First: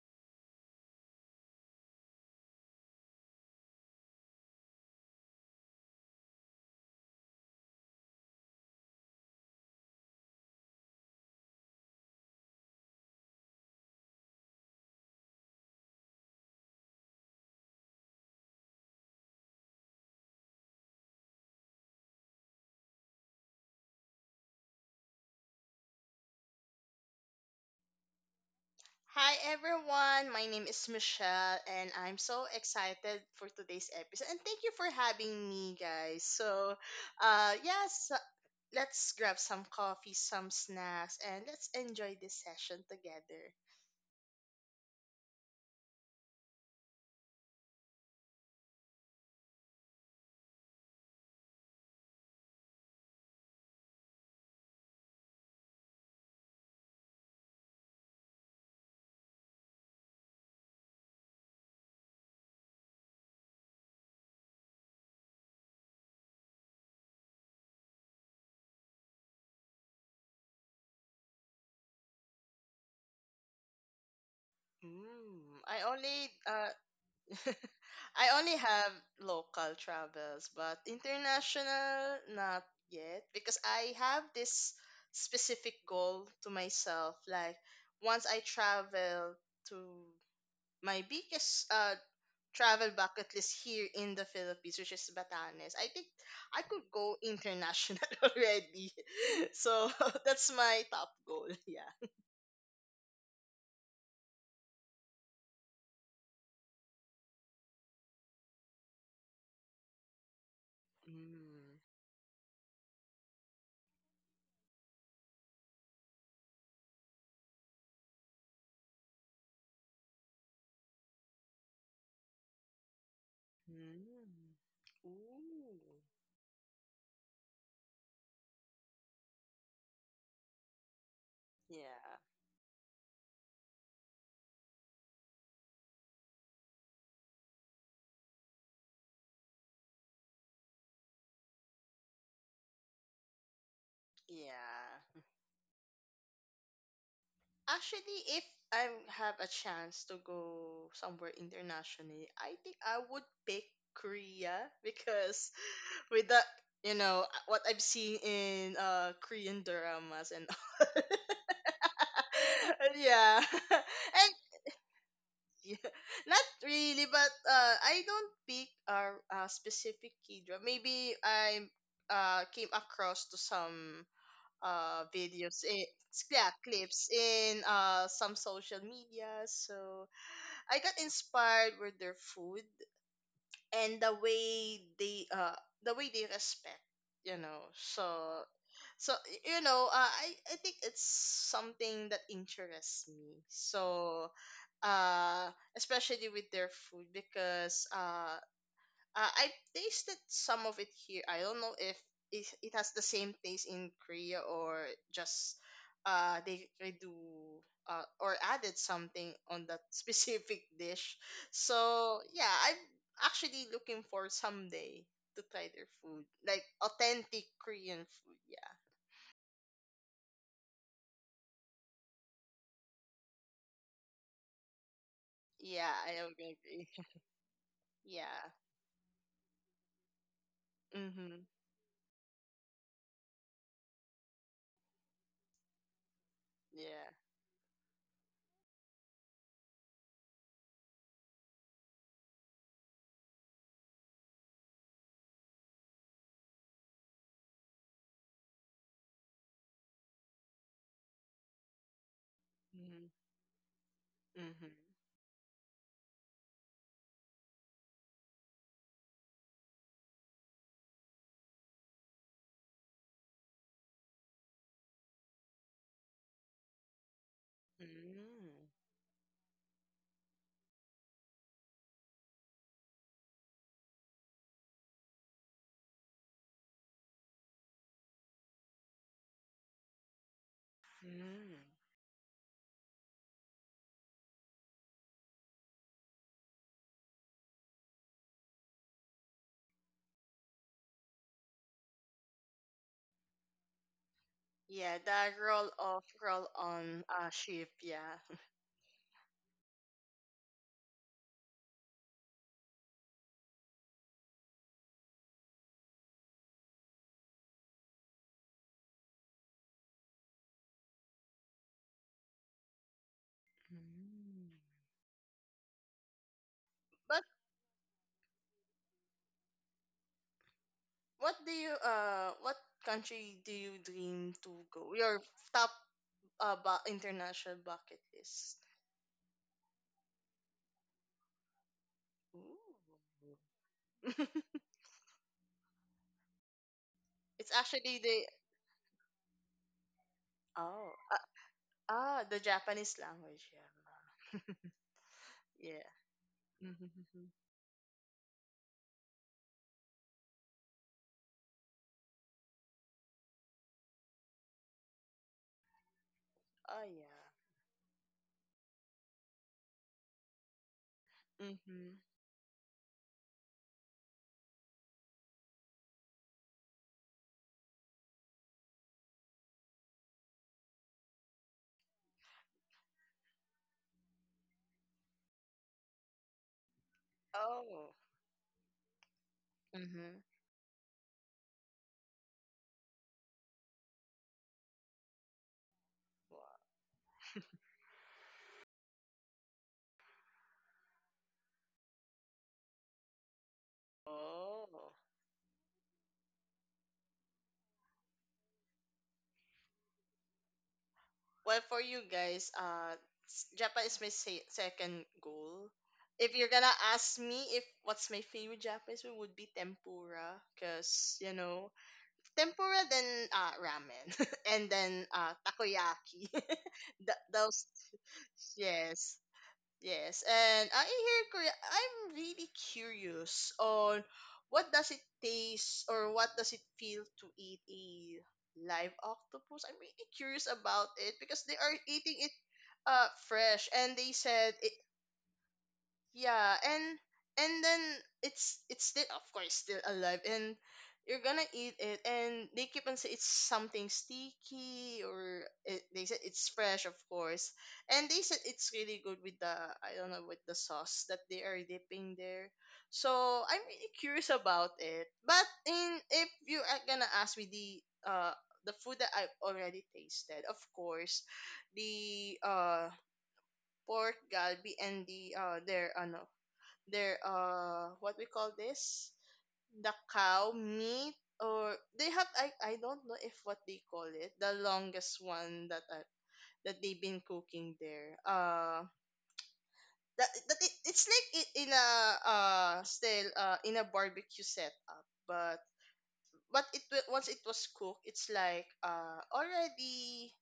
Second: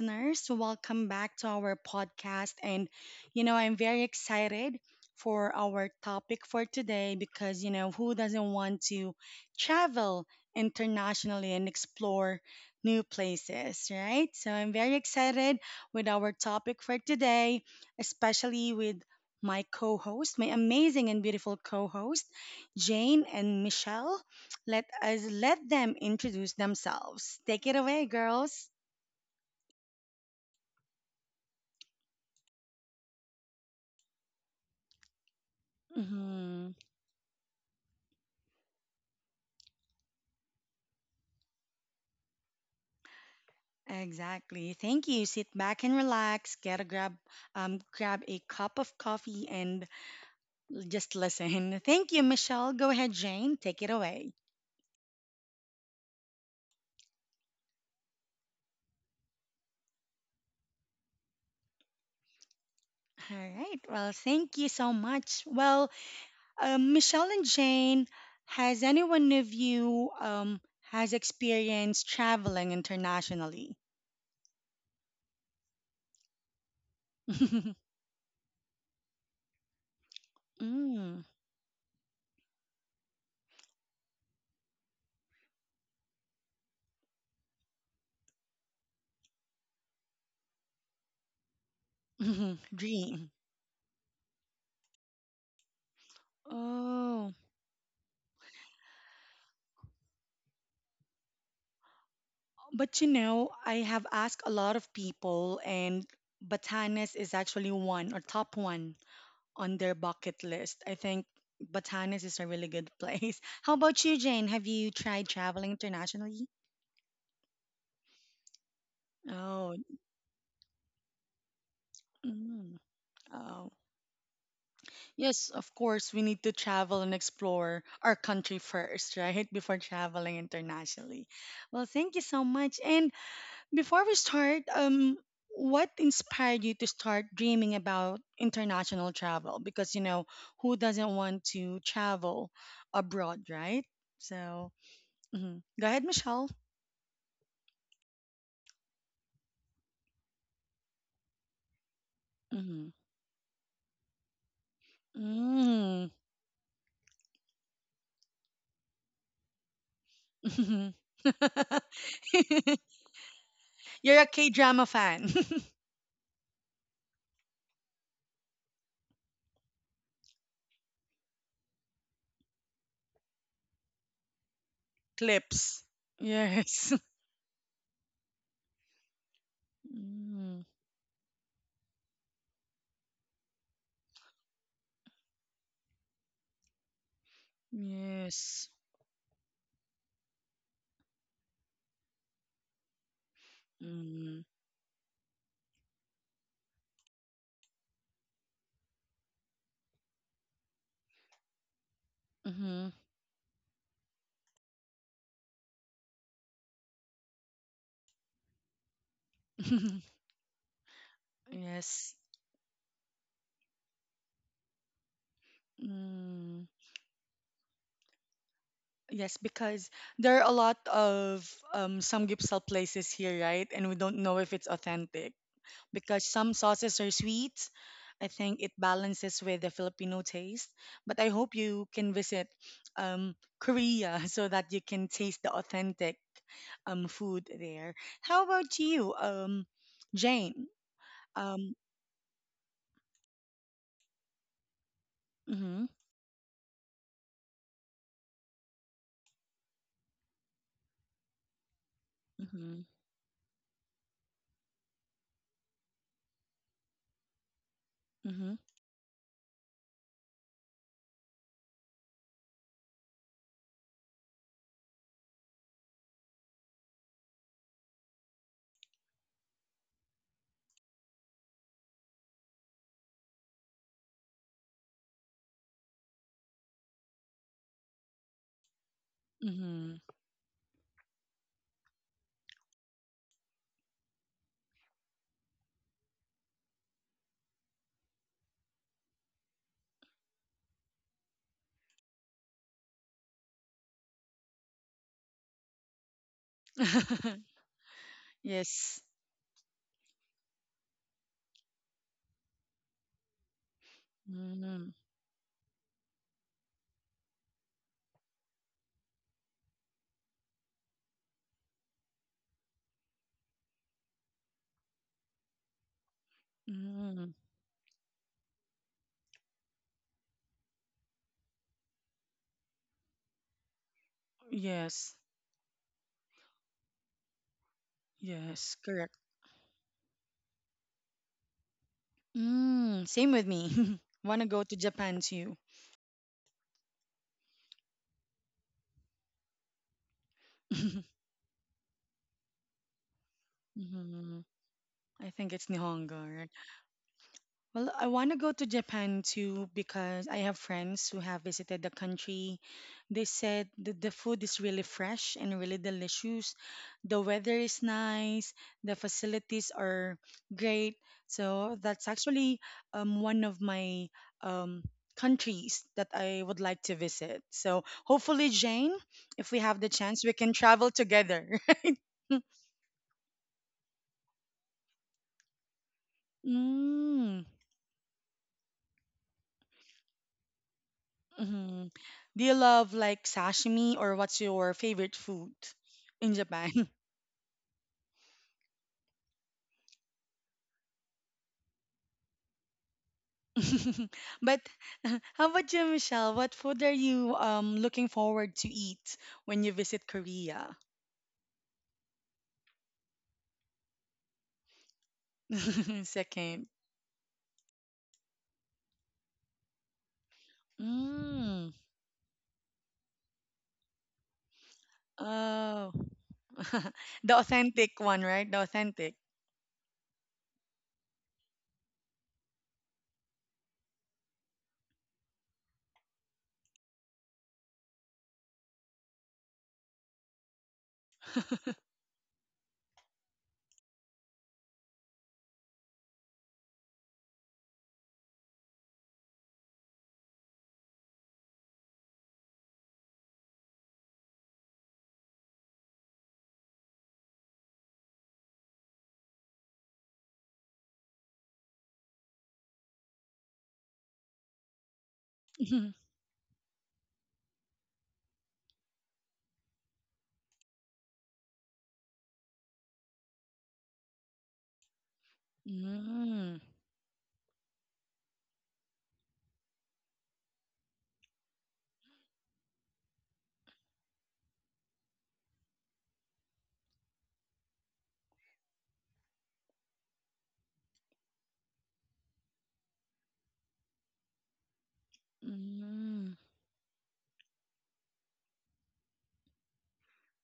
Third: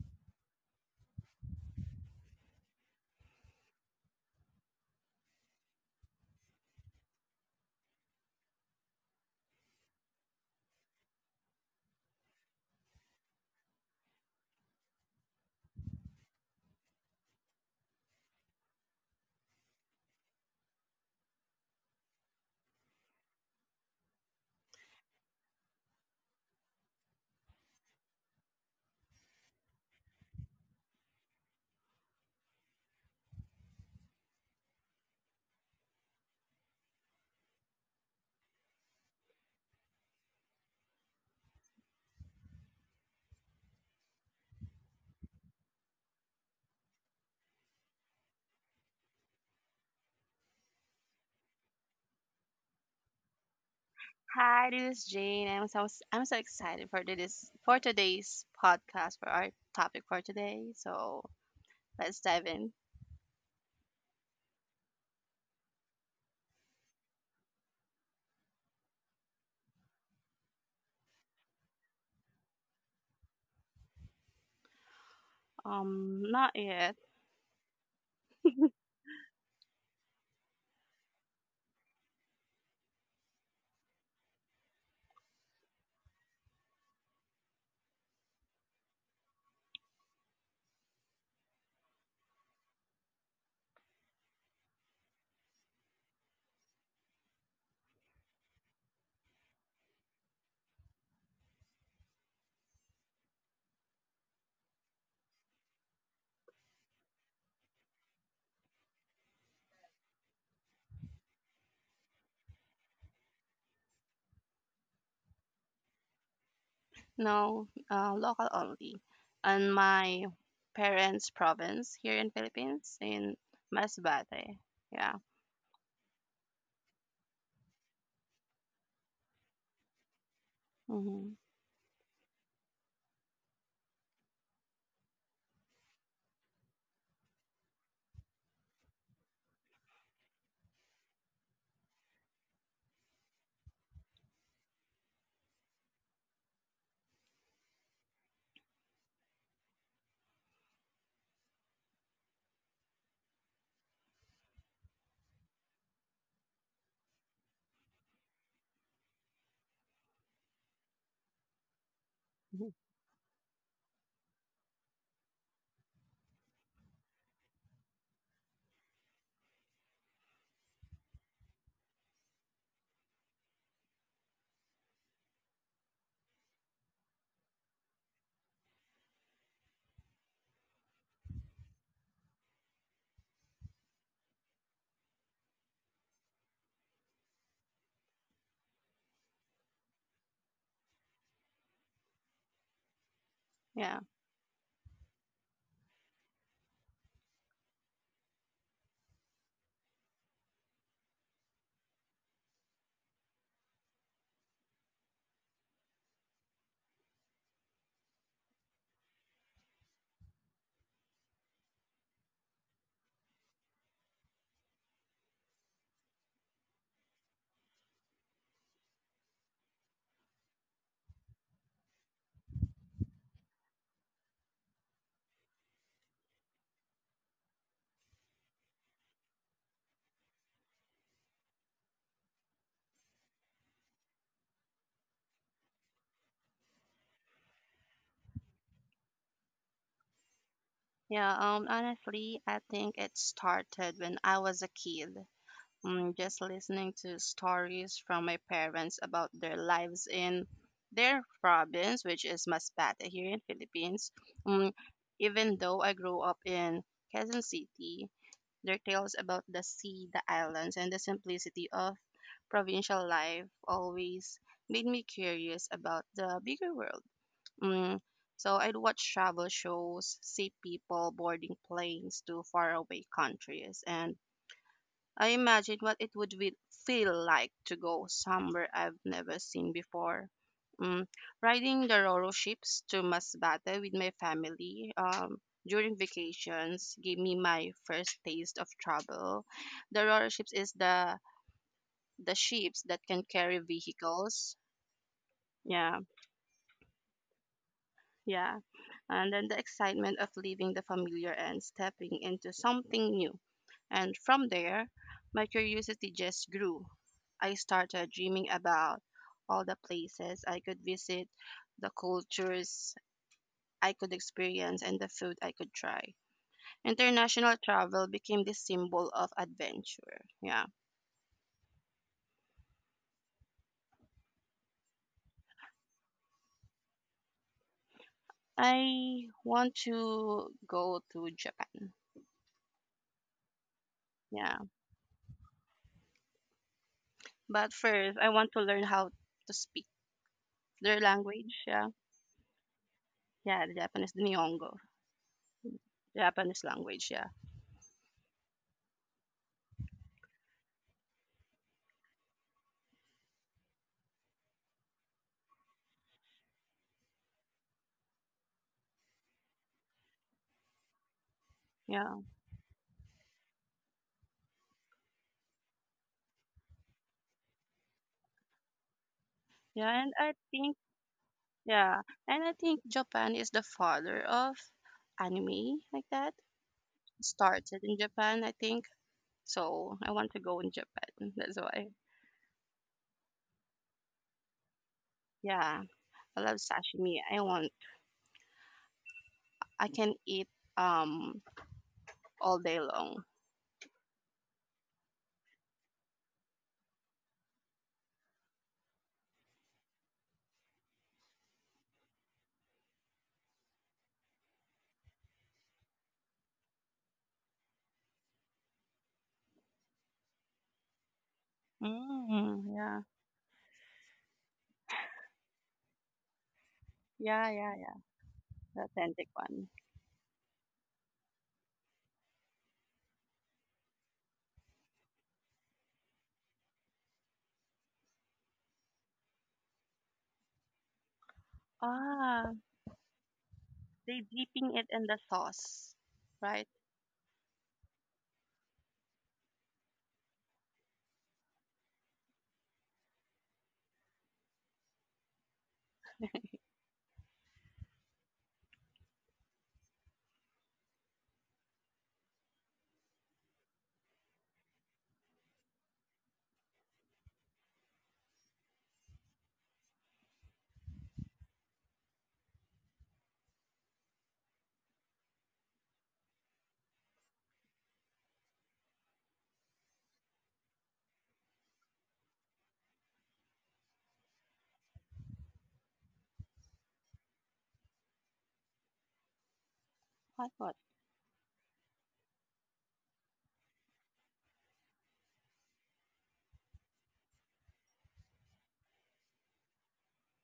listeners. Welcome back to our podcast. And I'm very excited for our topic for today because who doesn't want to travel internationally and explore new places, right? So I'm very excited with our topic for today, especially with my amazing and beautiful co host, Jane and Michelle. Let them introduce themselves. Take it away, girls. Hi everyone, my name is Michelle and I'm so excited for today's episode, and thank you for having me guys. Mm-hmm. So, yes, let's grab some coffee, some snacks, and let's enjoy this session together. Exactly. Thank you. Sit back and relax. Grab a cup of coffee and just listen. Thank you, Michelle. Go ahead, Jane. Take it away. Hi, this is Jane. I'm so excited for this for today's podcast for our topic for today. So let's dive in. All right. Well, thank you so much. Well, Michelle and Jane, has anyone of you has experienced traveling internationally? I only Not uh yet. Mm. I only have local travels, but international not yet, because I have this specific goal to myself, like once I travel to my biggest travel bucket Dream. list here in the Philippines, which is Batanes. I think I could go Oh. international already. So that's my top goal. Yeah. But I have asked a lot of people, and Batanes is actually one or top one on their bucket list. I think Mm. Batanes is a really good place. How about you, Jane? Have you tried traveling internationally? No, local only. On Oh, my parents' province here in mm, Philippines in oh, Mm. Masbate. Yeah. Ooh. yes, of course, we need to travel and explore our country first, right? Before traveling internationally. Mm-hmm. Well, thank Yeah. you so much. And before we start, what inspired you to start dreaming about international travel? Because who doesn't want to travel abroad, right? So, Yeah. mhm, go ahead, Michelle. Actually, if I have a chance to go somewhere internationally, I think Hmm. I would pick Korea, because Mm. with the, you know, what I've seen in Korean dramas, and yeah. You're a And K drama fan. yeah, not really, but I don't pick a specific key drama. Maybe I came across to some videos, Clips. in, yeah, Yes. clips in some social media. So Mm. I got inspired with their food, and the way they respect. You know, so Yes. I think it's something that interests me. Yeah. So Mm. uh especially with their food, because I tasted some of it here. I don't know if it Hmm. has the same taste in Korea, or just they do, or added something on that specific dish. Yes. So yeah, I'm actually looking for someday to try their food, like Mm. authentic Korean food. Yeah. Yes, because there are a lot of some samgyeopsal places here, right? And we don't know if it's authentic Yeah, because I some agree. sauces are sweet. I Yeah. think it balances with the Filipino taste. But I Mm-hmm. hope you can visit um, Korea so that you can taste the authentic Yeah. food there. How about you, Jane? Yeah. Um, Honestly, I think it started when I was a kid. mm-hmm, Just listening to stories from my parents about their lives in their province, which is mm-hmm, Masbate Mm-hmm. here in Philippines. Mm-hmm. Mm, Even though I grew up in Quezon City, mm-hmm, their tales about the sea, the islands, and the simplicity of provincial life always made me curious about the bigger world. Mm, so Mm-hmm. I'd watch travel shows, see people boarding planes to faraway countries, and I imagine what it would feel like to go somewhere I've never seen mm-hmm. before. Mm, Mm. Riding the Roro ships to Masbate with my family during vacations gave me my first taste of travel. The Roro ships is the ships that can carry vehicles. Yeah, that roll Yeah, off, roll on ship. Yeah. yeah. Yes. And then the excitement of leaving the familiar and stepping into something new. And from Mm-hmm, there, my curiosity just grew. I started dreaming about all the places I could visit, the cultures I could Mm. experience, and the food I could try. But mm-hmm. International travel became the symbol of adventure. Yeah. What country do you dream to go? Yes. Your top international bucket list. Yes, correct. I want to go to Japan. Ooh. Mm, same with me. Wanna Yeah. go to Japan too. it's But actually first, the I want to learn how to speak oh their language. Yeah. ah the Japanese language. Yeah. Yeah, the Japanese, the Hmm. Nihongo. I think it's Yeah. Nihongo. Japanese Mm. language. Yeah. Well, I want to go to Japan too because I have friends who have visited the country. They said that the food is really fresh and really delicious. Oh, yeah. The weather is nice. The facilities are great. So Mm-hmm. that's Yeah. actually one of my um, countries that I would like to visit. So hopefully, Jane, if we have the Yeah. And chance, we I can think travel together. Yeah, and I think Japan is the father of anime like that. Mm. Started Oh. in Japan, I think. So I Mm-hmm. want to go in Japan. That's Hmm. why. Do you love like sashimi or what's your favorite food Yeah, in I Wow. love Japan? sashimi. I want. I can eat um all day long. But, Oh. how about you, Michelle? What food are you looking forward to eat when you visit Korea? Well, for you guys, Japan is my second goal. If you're Second. gonna ask me if what's my favorite Japanese food, would be tempura, cause Mm. Mm, tempura, yeah, then ramen, and then Oh. takoyaki. The yeah, Those, yeah, yeah. authentic one, right? The The authentic. yes. authentic one. Yes, and I hear Korea. I'm really curious on what does it taste, or what does it feel to eat a live octopus. I'm really curious about it, because they are eating it Ah, fresh, and they they said it, dipping it in the sauce, yeah, right? and then it's still, of course, still alive, and you're gonna eat it, and they keep on saying it's something sticky, or they said it's fresh, of course, and they said it's really good with the, I don't know, with the sauce that they are dipping there. So I'm really curious about it, but Hmm. in if you are gonna ask me the, the food that I've already tasted, of course, the, pork galbi, and the, their ano Mm. their what we call this, the cow meat, or they have, I don't know if what they call it, the longest one that they've been cooking there, What that, what? it, it's like it, in a, still, in a barbecue setup, but Mm. Once it was cooked, it's like, already,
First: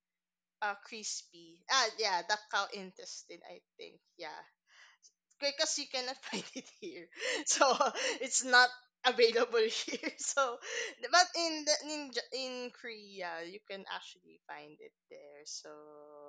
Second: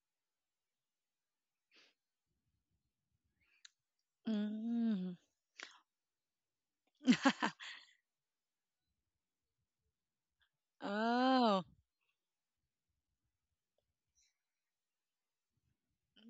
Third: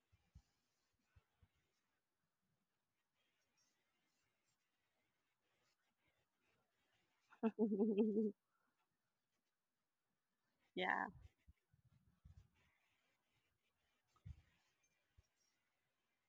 crispy. Ah, yeah, the cow intestine, I think. Yeah. Mm. Because you cannot find it here. So it's not available here. So, yeah, but in Oh. the, in Korea you can actually find it there. So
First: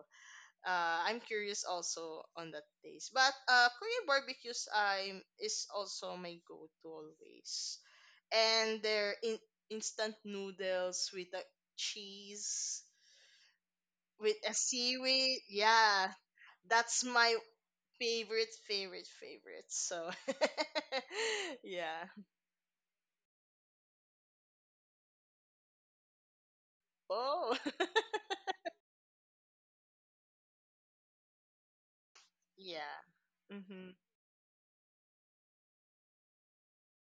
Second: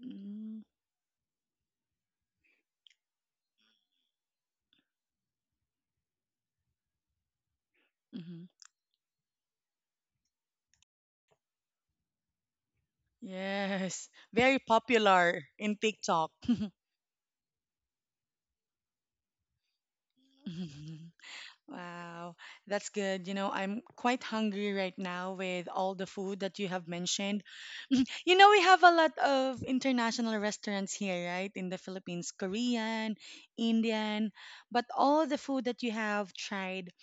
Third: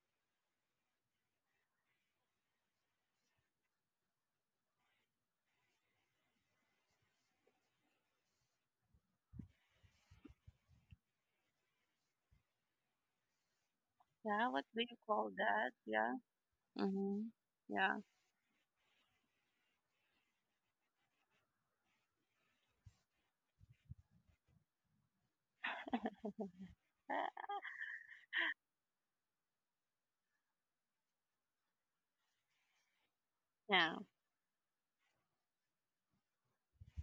Mm. I'm curious also on that taste. But Korean barbecues I'm is also my go-to always. Mhm. And their instant noodles with a cheese Yes, with yeah. a very What do you call seaweed. popular that? in Yeah, Yeah. TikTok. that's Mm-hmm. my Yeah. favorite, favorite, favorite. So, yeah. Wow, that's good. I'm quite hungry right now with all the food that you have mentioned. Uh, Oh, We have a lot of international restaurants here, right? In the Philippines, yeah. Korean, Mm-hmm. yeah. Indian, but all the food that you have tried,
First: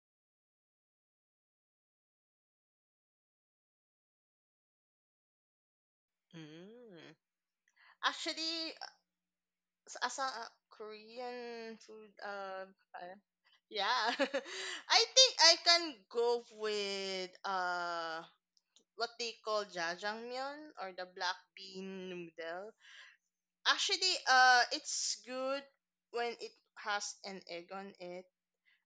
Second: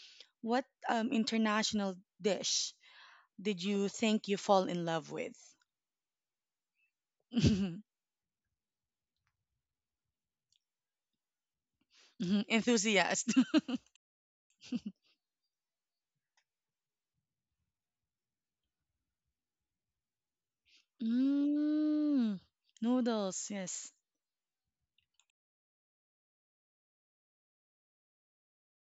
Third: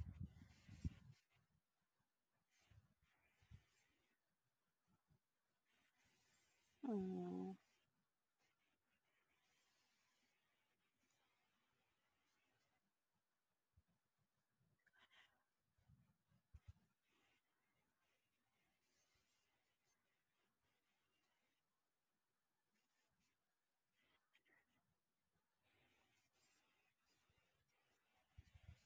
what international dish did you think you fall in love with? Mm. Mm. Actually, as a Korean food, Mhm, uh, enthusiast. yeah, I think I can go with what they call jajangmyeon, or the black bean Mm. noodle. Noodles, yes. Actually, it's good when it has an egg on it,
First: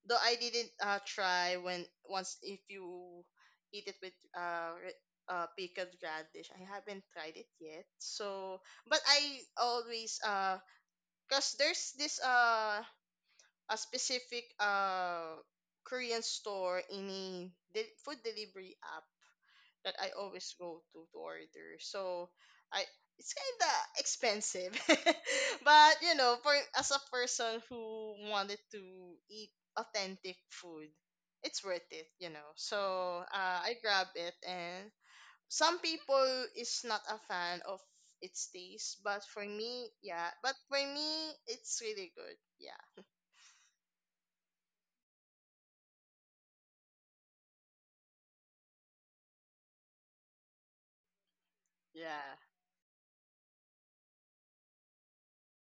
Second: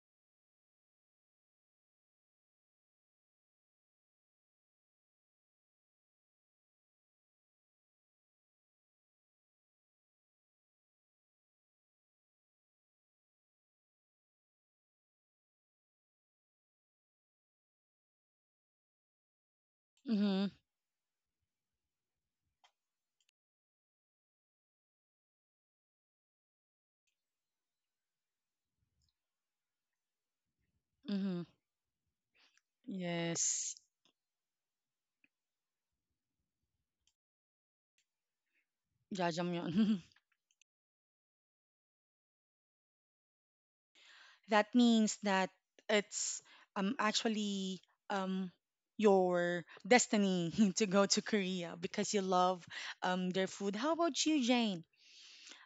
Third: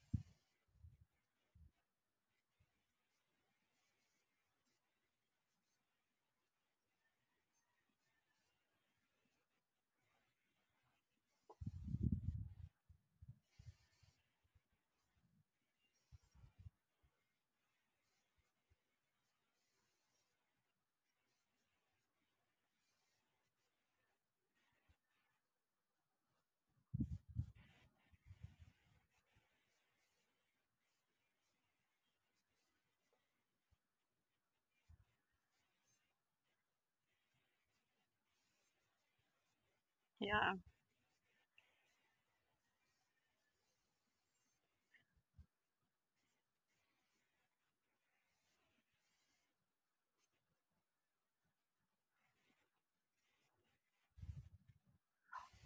though I didn't try when, once, if you eat it with, pickled radish. I haven't tried it yet. So, but I always, cause there's this a specific Korean store in a food delivery app that I Mm-hmm. always go to order. So I it's kind of expensive, but you know, for, as a person who wanted to eat authentic food, Mm-hmm. it's worth it. You know, so I Yes. grab it, and some people is not a fan of its taste, but for Jajangmyeon. me, yeah, Yeah. but for me, it's really good. Yeah, That means that it's actually um your destiny to go to Korea because you yeah. love their food. How about you, Jane?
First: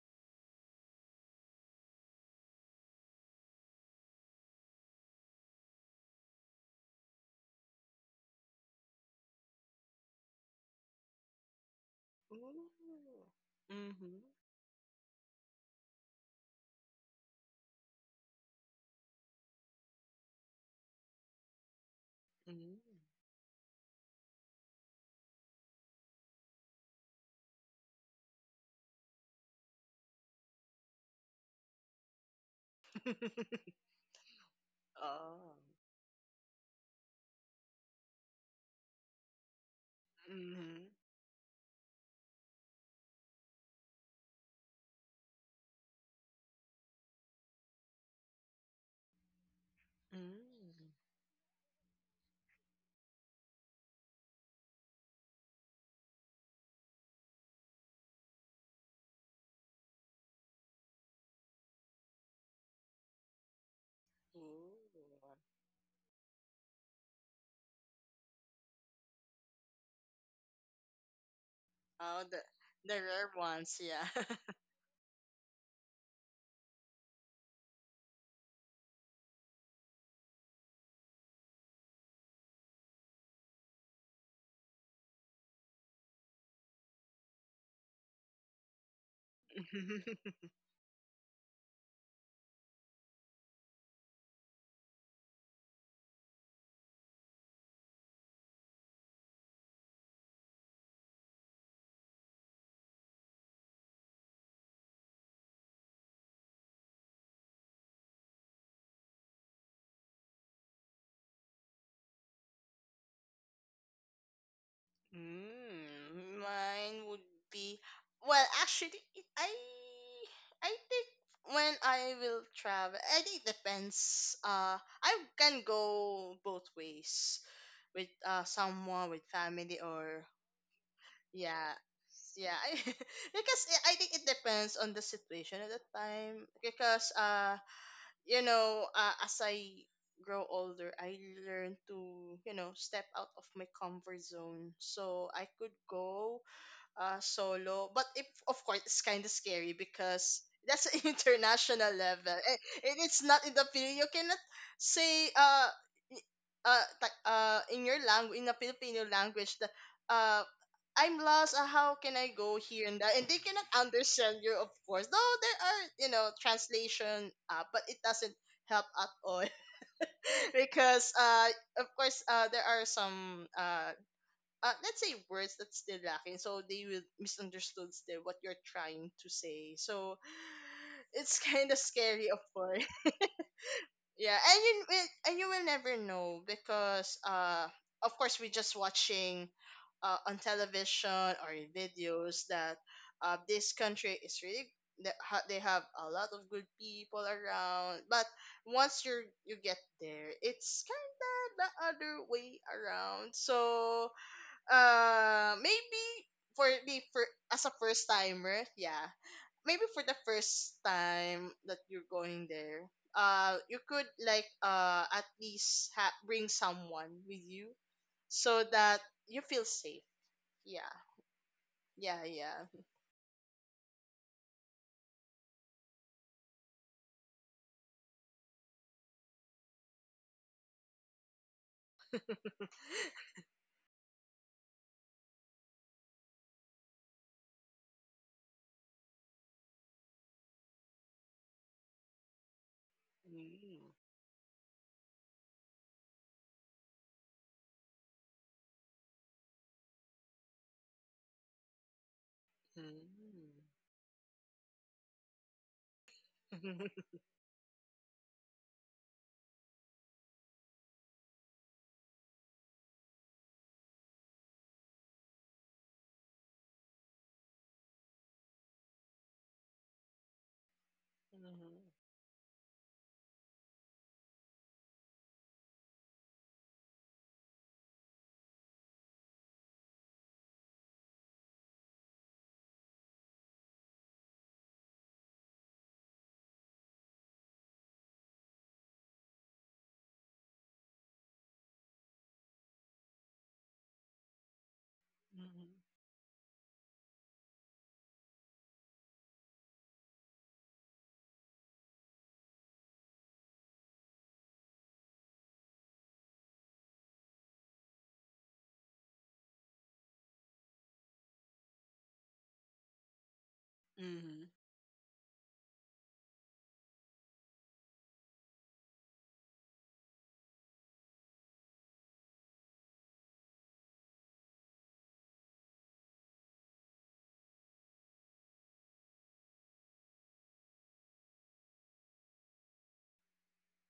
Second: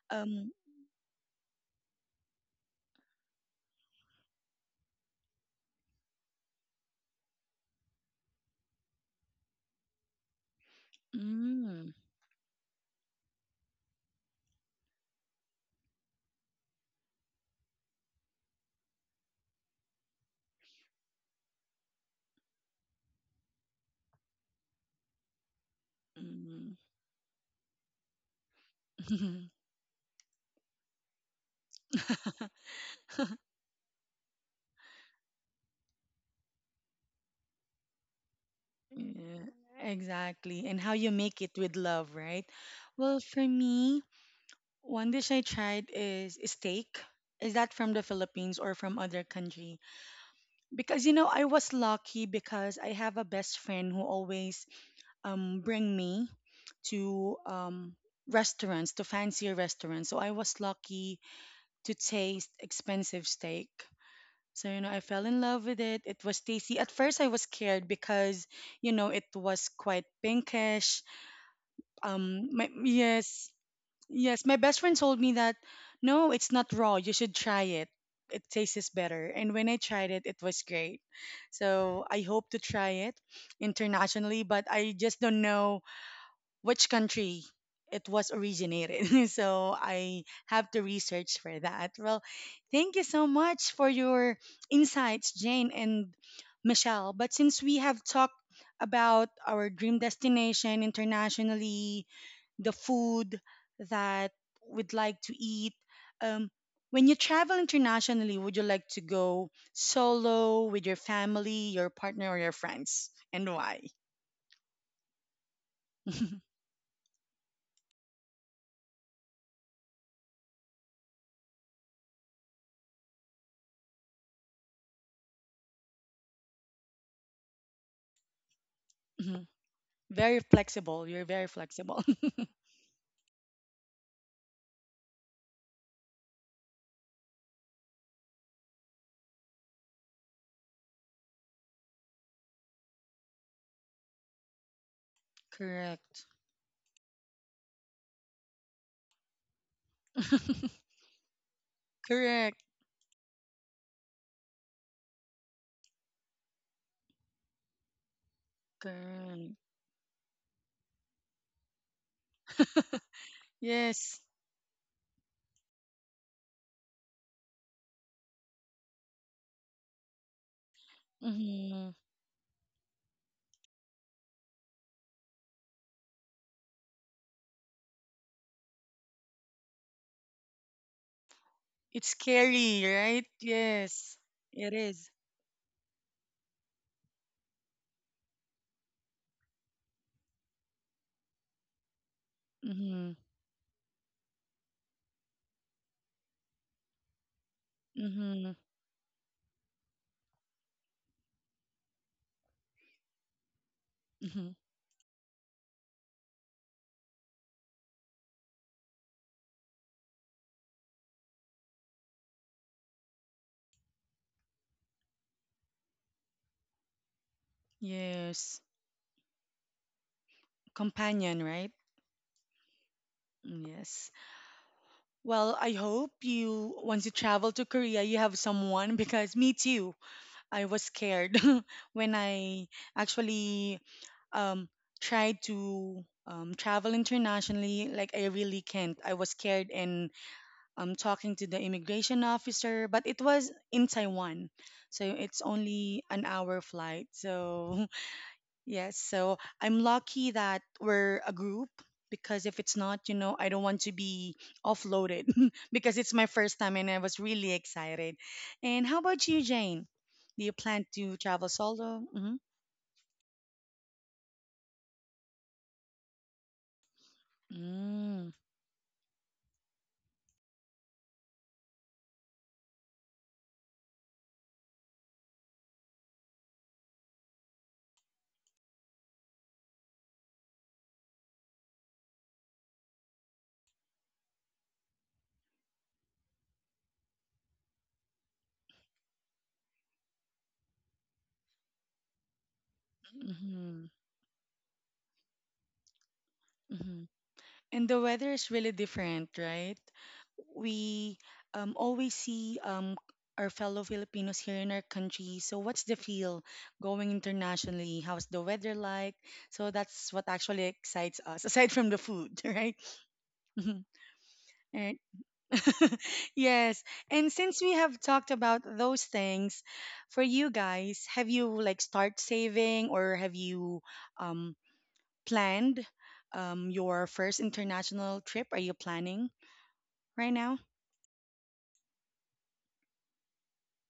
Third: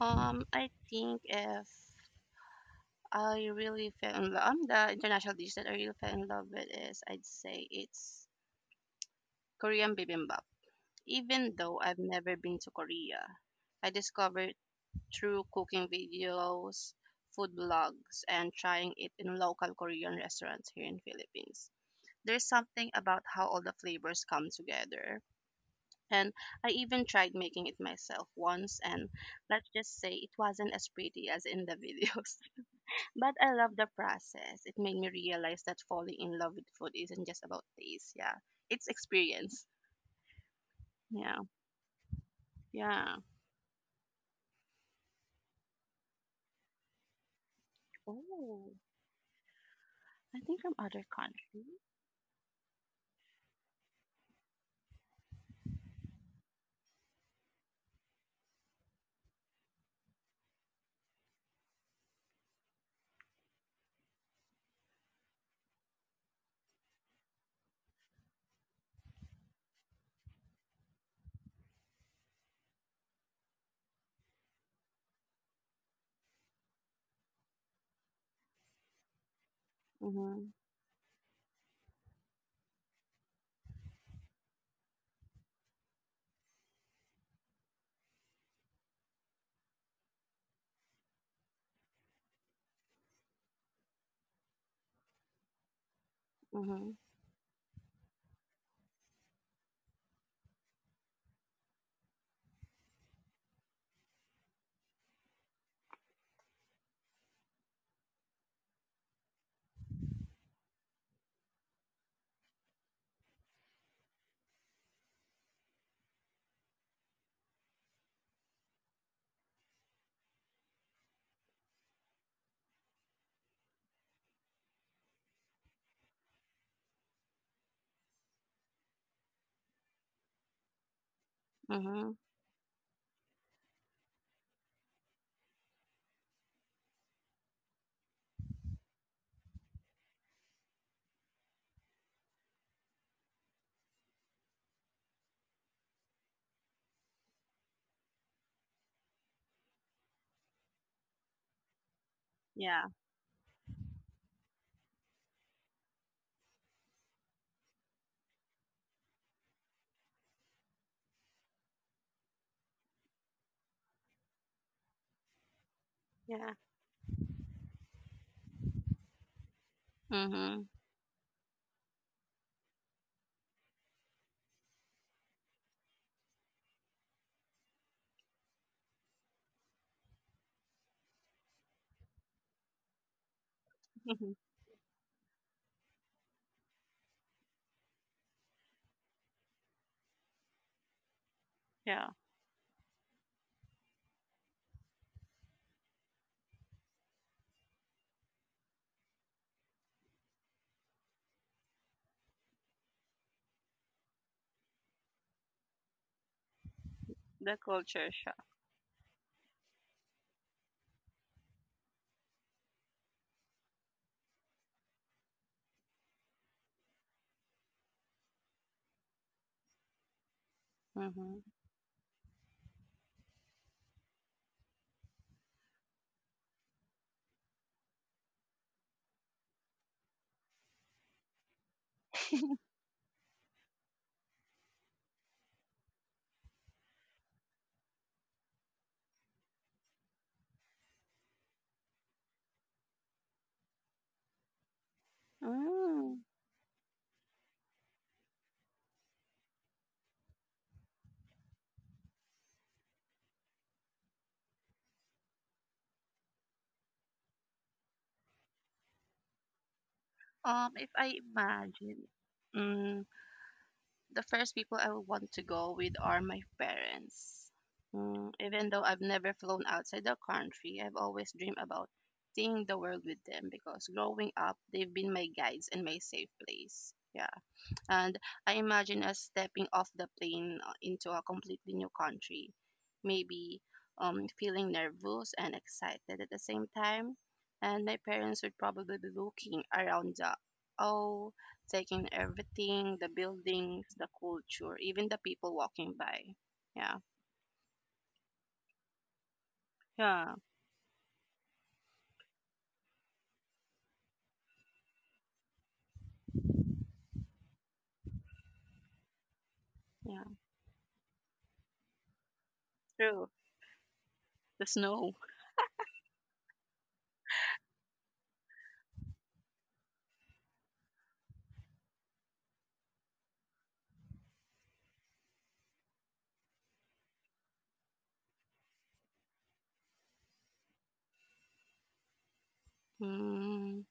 Um I think if I really fell in love. The international dish that I really fell in love with is, I'd say it's Korean bibimbap. Even though mm, I've never Ooh. been to Korea, I Mhm. discovered through cooking videos, food blogs, and trying it in local Korean restaurants here in Philippines. There's something about how all the flavors come together. And I mm. even tried making it myself once, and let's just say it wasn't as pretty as in the videos. But I Mm. love the process. It made me Oh. realize that falling in love with food isn't just about taste. Yeah, it's Yeah, experience. exactly. And how you Yeah, make it with love, right? yeah. Well, for me, one dish I tried is steak. Is that from the Philippines Oh, or from other country? I think from Mm. other Because I country. was lucky because I have a best friend who always bring me to um to fancier restaurants. So I was lucky to taste expensive steak. So I Ooh. fell in love with it. It was tasty. At first I was scared because it was quite pinkish. Oh, the the rare Yes, ones, yeah. yes, my best friend told me that no, it's not raw. You should try it. It tastes better. And when I tried it, it Mhm, was great. So I hope to try it internationally, but I just don't know which country it was originated. So I have to research for that. Well, thank you so much for your insights, Jane and mhm, Michelle. But since we have talked about our dream destination internationally, the food that we'd like to eat. Um, when you travel internationally, would you like to go solo with your family, your partner, or your friends, and why? Mine would be, well, actually, I think when I will travel, I think it depends. I can go both ways, with someone, with Mhm. family, or Very flexible. You're very yeah. flexible. mhm. Yeah, because I think it depends on the situation at the time. Because as I grow older, I learn to, step out of my comfort zone, so I could Correct. go solo, but if of course it's kind of scary, because that's an international level, and, Correct. Yeah, and it's not in the Filipino, you cannot say, i- in your language, in the Correct. Filipino language, that uh I'm lost. How can I go here and that? And they cannot Yes. understand you, of course. Though there are, you know, yeah. translation app, but it doesn't help at all, Mhm, because, of Hmm. course, there are some, let's say, words that's still lacking, so they will misunderstood still what you're trying to say. So it's, kind of It's scary, of course. scary, right? Yes, Yeah, and you it will, is. and you will never know, because of course we're just watching, on television or in yeah. videos, that Mm-hmm. This country is really, they have a lot of good people around. But Mm-hmm. once you get there, it's kind of the other way around. So Mm-hmm. Maybe, for me, for, The as a first culture shock. timer, yeah. Maybe for the first time that you're going there, you could, like, at least, bring someone with you, Yes. so that you feel safe. Yeah, Mhm. Companion, right? yeah, yeah. Mm, yes. Well, I hope you, once you travel to Korea, you have someone because me too. I was scared when I actually um, tried to travel internationally. Like, I really can't. I was scared and talking to the immigration officer, but it was in Mm. Taiwan. So it's only Mm. an hour flight. So yes, so I'm lucky that we're a group because if it's not I don't Mm. want to be offloaded because it's my first time and I was really excited. And how about you, Jane? Do you plan If to I travel solo? imagine, Mm-hmm. mm, the first people I would want to go with are my parents. Mm-hmm. Even though I've never flown outside the country, I've always dreamed Mhm. about seeing the world with them because growing up, they've been my guides and my safe place. Yeah. And I imagine us stepping off the plane into a completely new country, maybe feeling nervous and excited at the same time. And my parents would probably be looking around oh, taking everything, the buildings, the culture, even the people Mhm. walking by. Yeah, Mm-hmm. And the weather is really different, right? yeah, We always see our fellow Filipinos here in our country. So, what's the feel going internationally? How's the weather like? So, that's yeah. what actually excites us, aside from the food, right? True. Mhm. Mhm. The Right. snow. Yes. And since we have talked about those things, for you guys, have you like start saving or have you um, planned your first international trip? Are you planning right now? Mm,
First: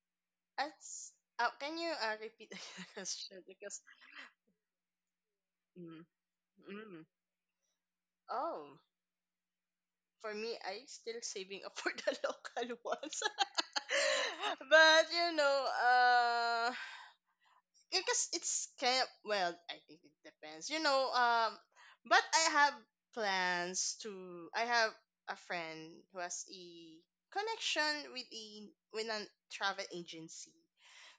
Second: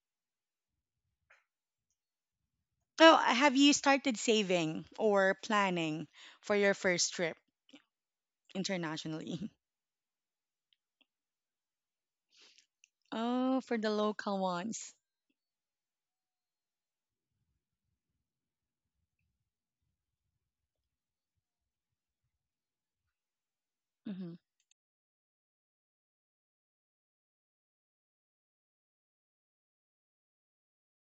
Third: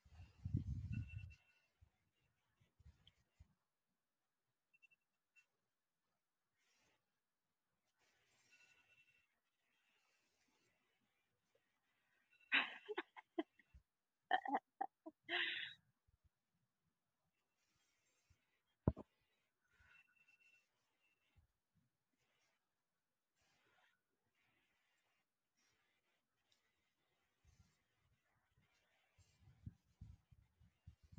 That's Can you repeat the Oh, question, have you because started saving or mm. planning for your Mm. first trip Oh, internationally? for me, I still saving up for the local ones. Oh, for the local ones. But uh, because it's kind of, well, I think it depends, but I have plans, Mm-hmm. to I have a friend who has a connection with a, with a travel agency,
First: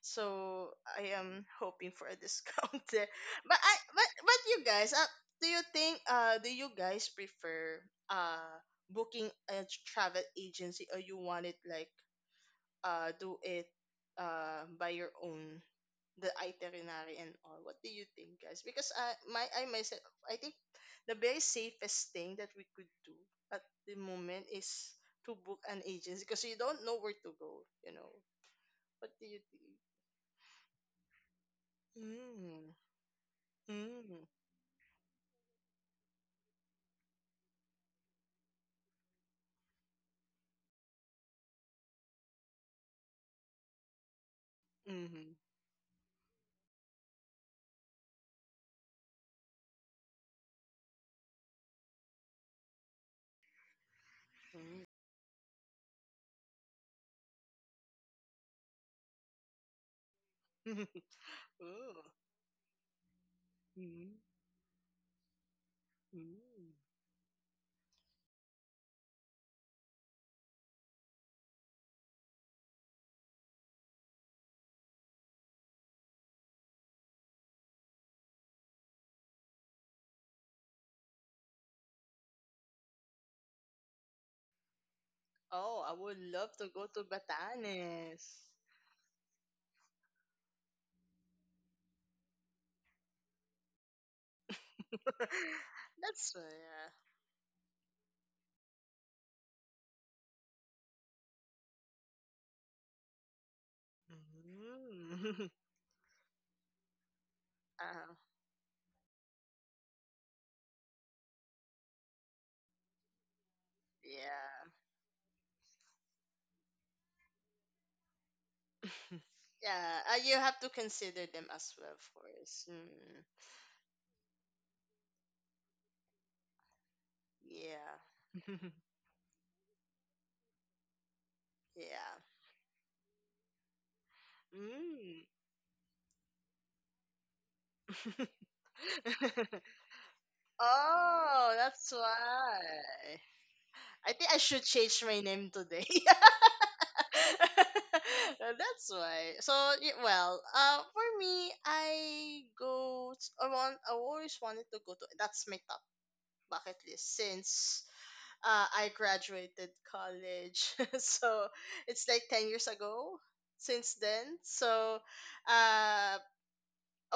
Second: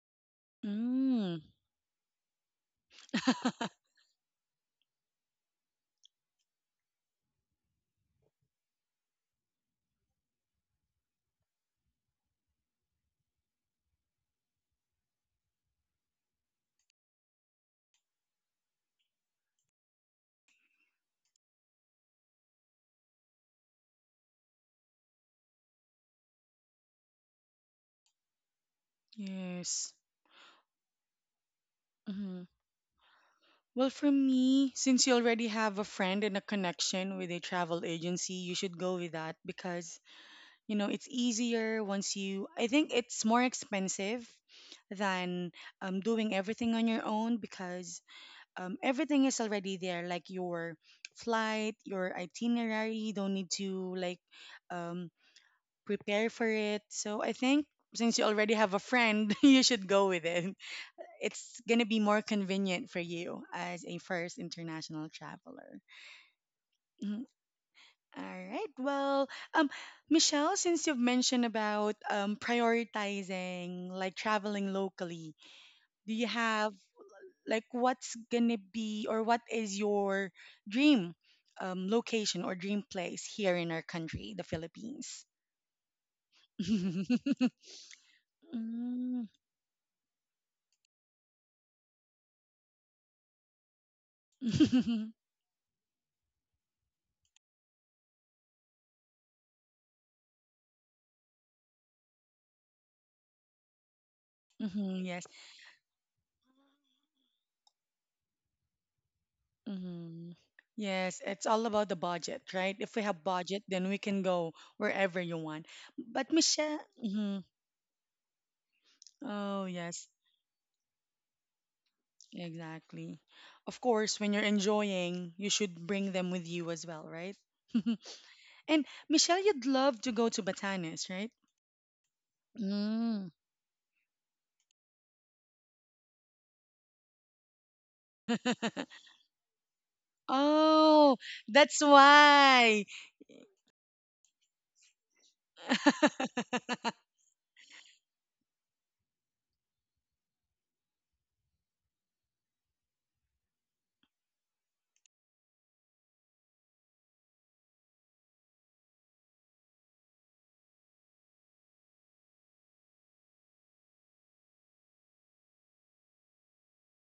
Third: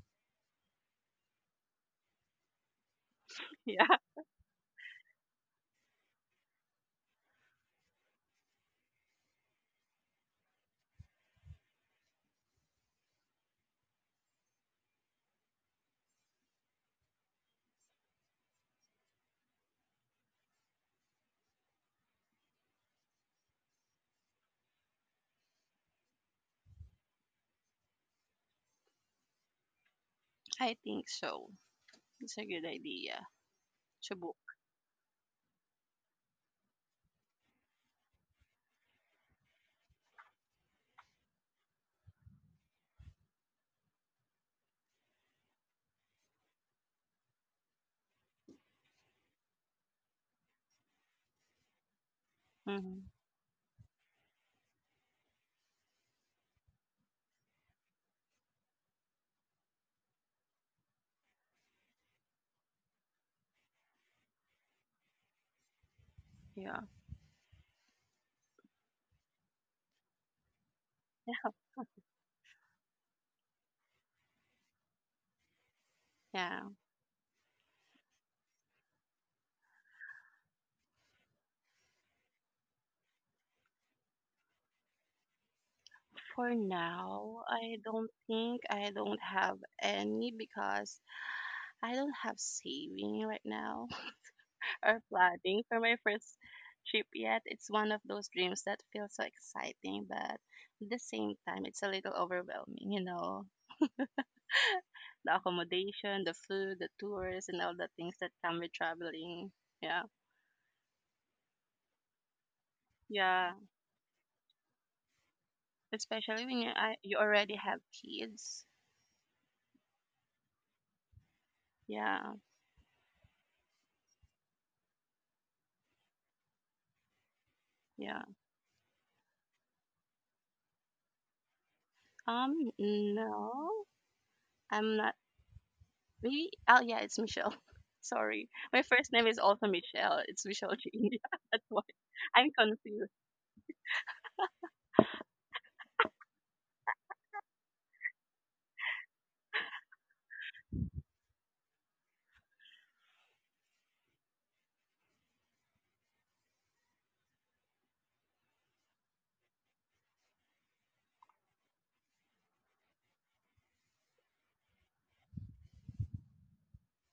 so I Mm. am hoping for a discount there, but I yeah, but you guys, do you guys prefer uh booking a travel agency, or you want it, like, do it by your own, the itinerary and all. What do you think, guys? Because I myself, I think, the very safest thing that we could do at the moment is to book an agency, because you don't know where to go, you know. What do you think? Yes. I think so. It's Hmm. a good Mm. idea. Well, for Mm. Chubuk. me, since you already have a friend and a connection with a travel agency, you should go with that because it's easier. I think it's more expensive Mm. than doing everything on your own because everything is already there, like your flight, your itinerary. Hmm You don't need to like Mm. um, prepare for it. So I think since you already have a friend, you should go with it. It's going to be Ooh. more convenient for you as a Mm. first international traveler. Mm. Yeah. Mhm. All right, well, um, Michelle, since you've mentioned about prioritizing like traveling locally, do you Yeah. have like what is your dream location or dream place here in our country, the Philippines? Oh, I would love For to go to now, Batanes. I don't Mm. have any because I don't have saving right now or planning for my That's, first yeah. trip yet. It's one of those dreams that feels so exciting, but at the same time, it's a little overwhelming, you know, Mhm, yes. the Mm. accommodation, the food, the tours, and all the Ah, things that come with traveling. Yeah. Mhm. Yes, it's all about the budget, right? If we have Yeah. budget, then we can go yeah. wherever you want. But Especially when Michelle, you mhm. already have kids. Oh Yeah, yes, you have to consider them as well, of Yeah. course. exactly. Mm, Of course, when you're enjoying, you should bring them with you as well, right? yeah, Yeah. And Michelle, you'd love to go to Batanes, right? yeah. Um, Mm. no. I'm not Mm. Maybe oh yeah, it's Michelle. Sorry. My first name is also Michelle. It's Michelle G. Oh, Yeah, Oh, that's that's why that's I'm why. why. confused. I think I should change my name today. That's why. So, well, for me, I go. To, I want. I always wanted to go to. That's my top bucket list since, I graduated college, so it's like 10 years ago since then. So, uh,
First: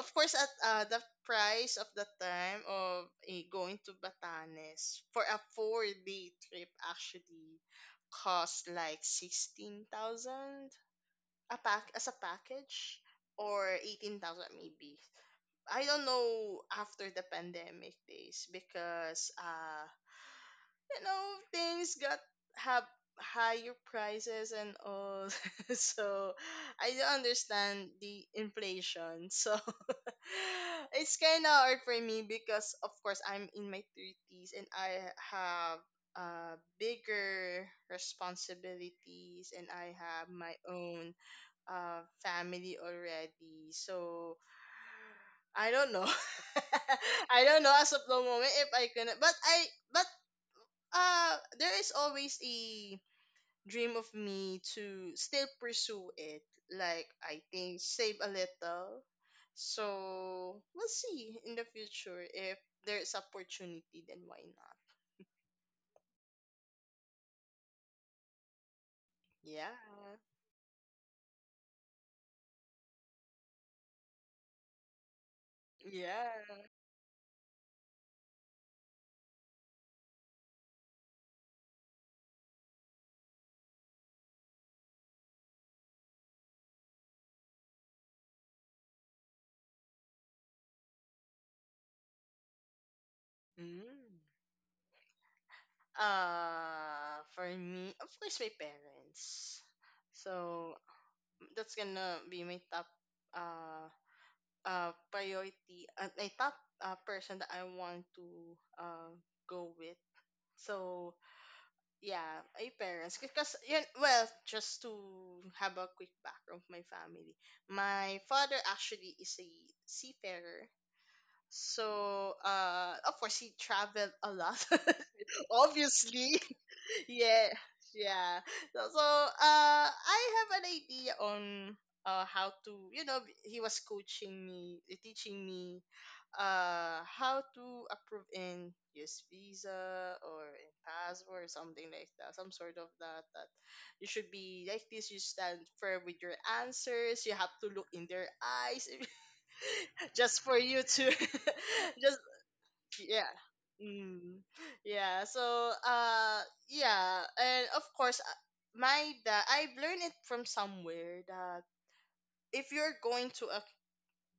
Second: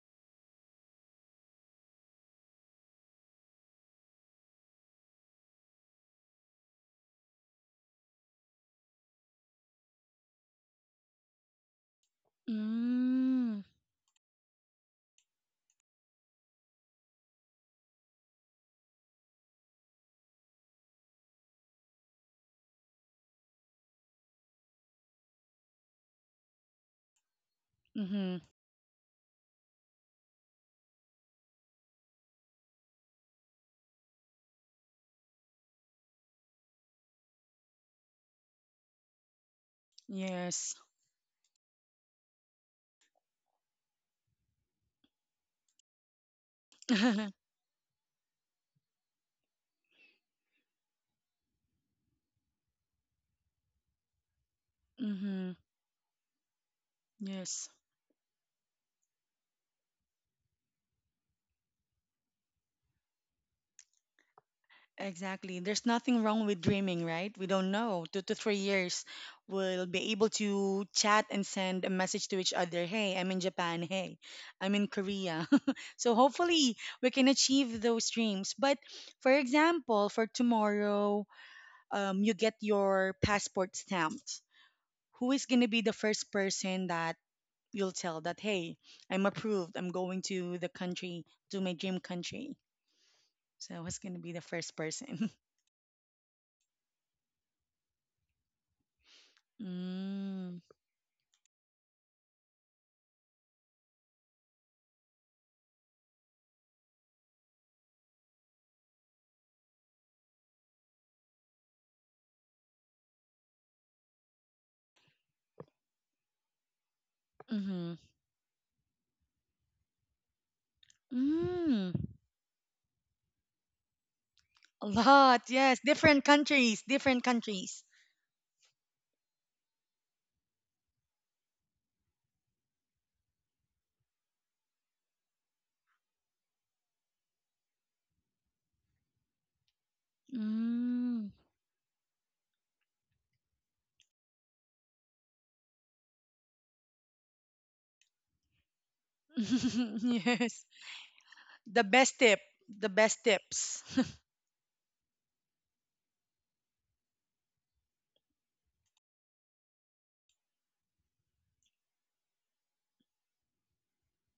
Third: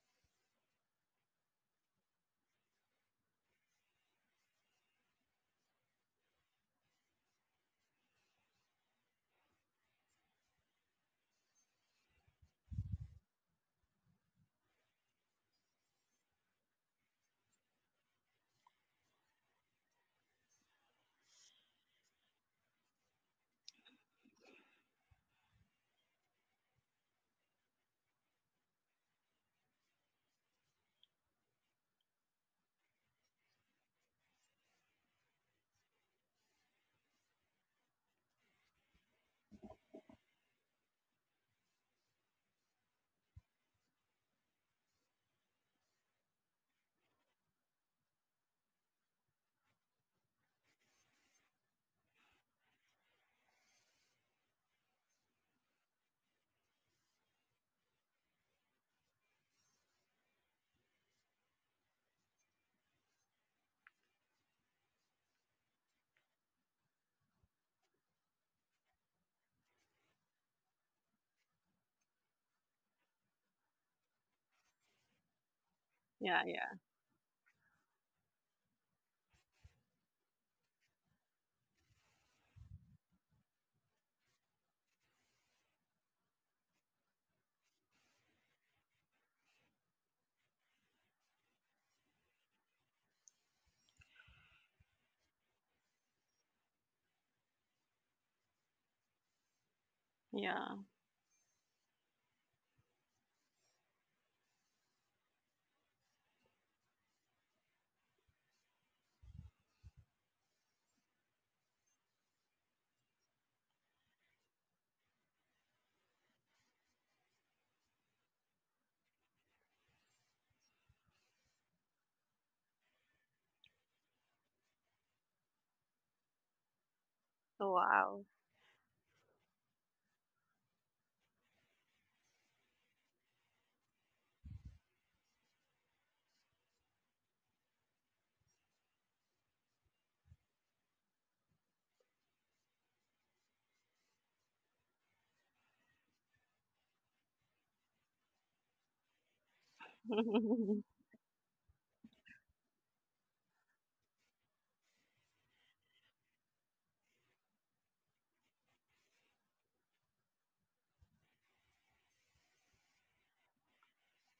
of course, at the price of the time of going to Batanes for a 4-day trip actually cost like 16,000 a pack as a package, Mm. or 18,000 maybe. I don't know after the pandemic days, because you know things got have higher prices and all, so I don't understand the Mm-hmm. inflation. So it's kind of hard for me, because of course I'm in my 30s and I have bigger responsibilities, and I have my Yes. own family already. So I don't know, I don't know as of the moment if I can, but I but there is always a dream of me to still Mm-hmm. pursue it, like, I Yes. think, save a little, so we'll see in the future. If there's opportunity, then why not. Exactly. There's nothing wrong with dreaming, right? We don't know. 2 to 3 years, Yeah, we'll be able to chat and send a message to each other. Hey, I'm in Japan. Hey, I'm in Korea. So Yeah, yeah. yeah. hopefully we can achieve those dreams. But for example, for tomorrow, you get your passport stamped, who is going to be the first person that you'll tell that, hey, I'm approved, I'm going to the country, to my dream country? So, who's going to Mm. be the first person? For me, of course, my parents. Mm, So Yeah. that's gonna be my top uh priority, my top person that I want to uh go with. So, yeah, my parents. Because, yun, well, just to have a quick background of my family, mm-hmm. my father actually is a seafarer. Mm, So, of course, he traveled a lot, a lot, yes. Different obviously, countries, different yeah, Oh, countries. wow. yeah. So, I have an idea on how to, he was coaching me, teaching me how to approve in use visa or in Mm. password or something like that, some sort of that. That you should be like this. You stand firm with your answers. You have to look in their eyes, just for Yes. you to, The best just tip, the best yeah. tips. Mm. yeah so uh yeah, and of course, my dad, I've learned it from somewhere that if you're going to a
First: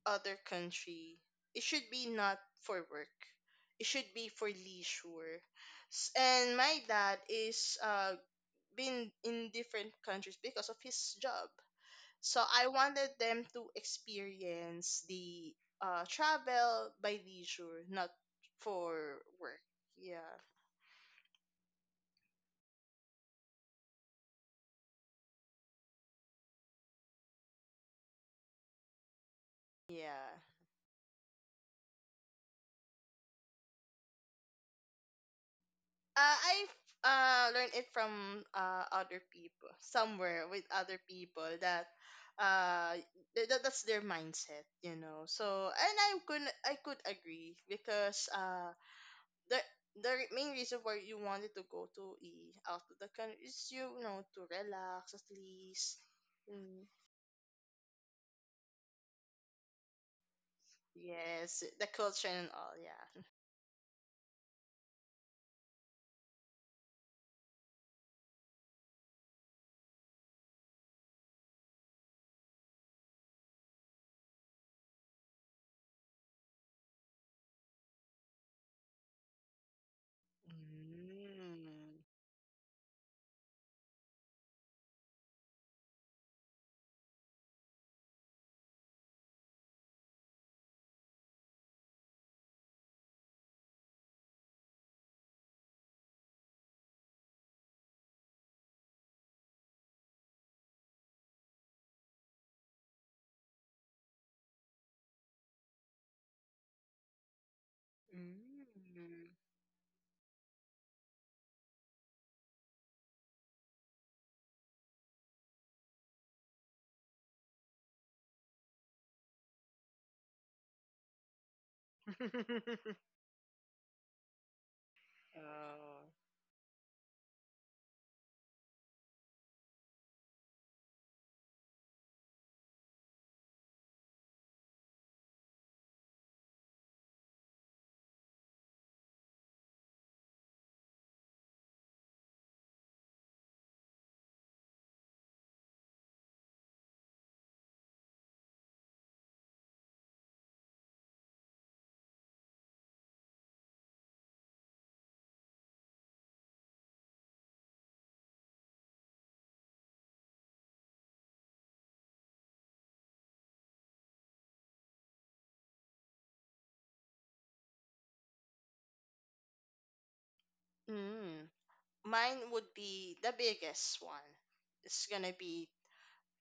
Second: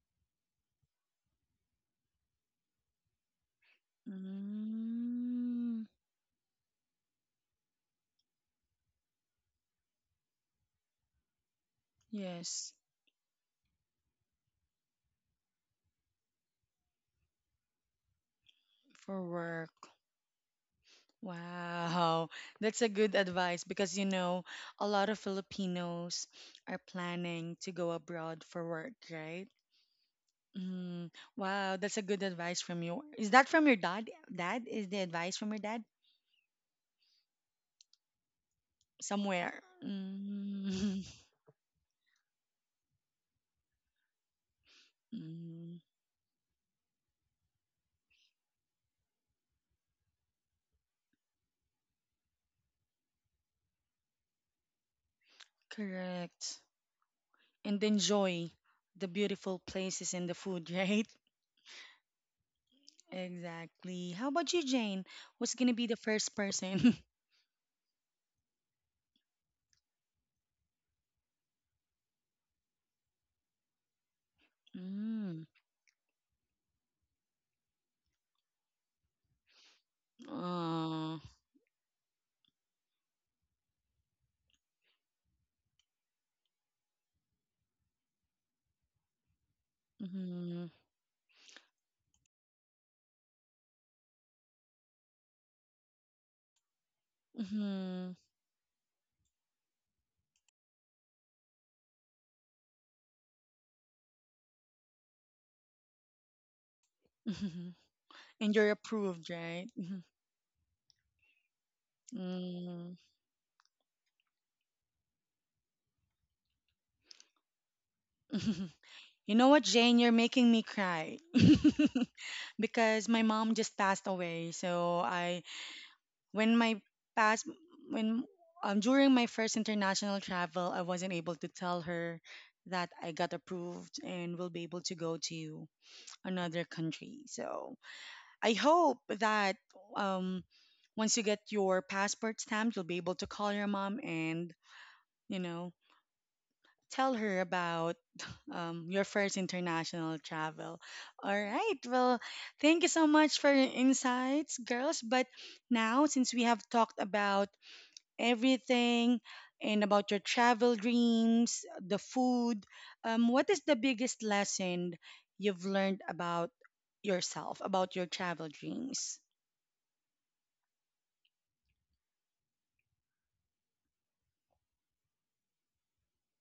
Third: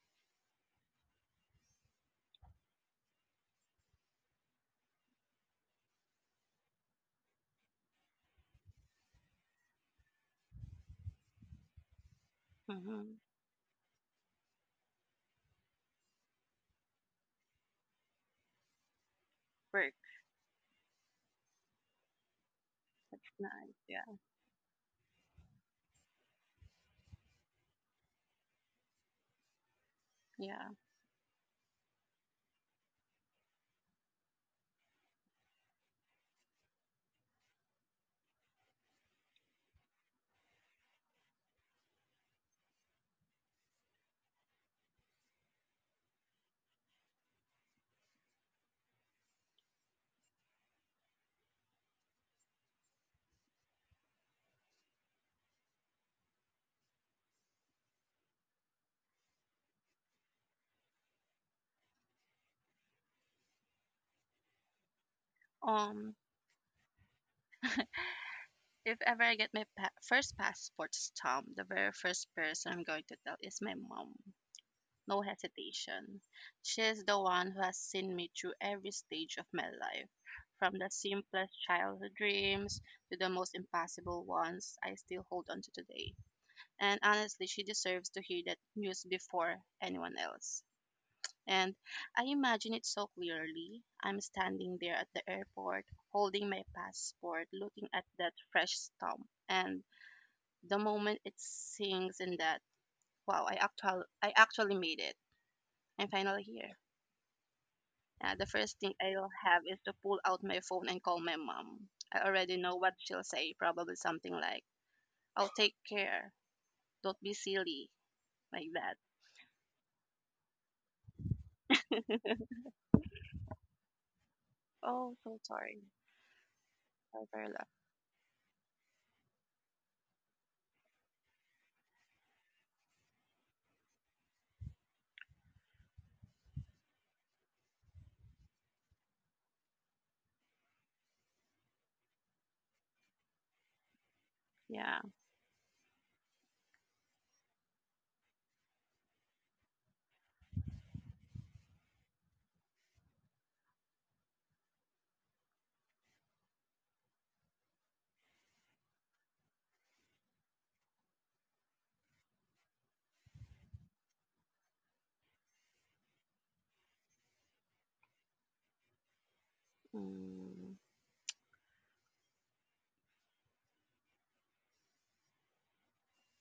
other country, it should be not for work, it should be for leisure. Mm, And my dad is been in different countries because of his job, so I yes, wanted Mhm. them to experience the travel by leisure, not for for work. work. Work. Yeah, Wow, that's a good advice Nice. because Yeah. you know, a lot of Filipinos are planning to go abroad for work, right? yeah. Yeah. Mm, wow, that's a good advice from you. Is that from your dad? Dad is the advice from your dad I've learned it from other somewhere. people, somewhere with other Mm, people that uh that's their mindset, you know. So mm, and I could agree because the main reason why you wanted to go to e out of the country is, you know, to relax at least. correct. Mm. And enjoy the beautiful places and the food, right? Yes, the culture and all, yeah. Exactly. How about you, Jane? Who's gonna be the Um first person? if ever I get my first passport stamp, the very first person I'm going to tell is my mom. No Mm, hesitation. She's the one who has seen me through every stage of my life. From the oh, simplest Mm. childhood dreams to the most impossible ones I still hold on to today. And honestly, she deserves to hear that news before anyone else. And I imagine it so clearly. I'm standing there at the airport, holding my passport, looking at mhm. that fresh stamp. And the moment it sinks in that, wow, I actually made it. I'm finally here. Mhm. The And you're first thing Mm. approved, I'll have right? is to Mhm. pull out my phone and call my mom. I already know what Mm. she'll say, probably something like, I'll take care. Don't be silly, like that. You know what, Jane? You're making me cry because my mom just passed away. So Oh, so I, sorry. Oh. when my Sorry for past, your loss. when during my first international travel, I wasn't able to tell her that I got approved and will be able to go to another country. So I hope that um once you get your passport stamped, you'll be able to call your mom and Yeah. you know tell her about your first international travel. All right, well, thank you so much for your insights, girls. But now since we have talked about everything, and about your travel dreams, the food, what is the biggest lesson you've learned about yourself, about your travel dreams? Mm, Mm. Mine would be the biggest one. It's gonna be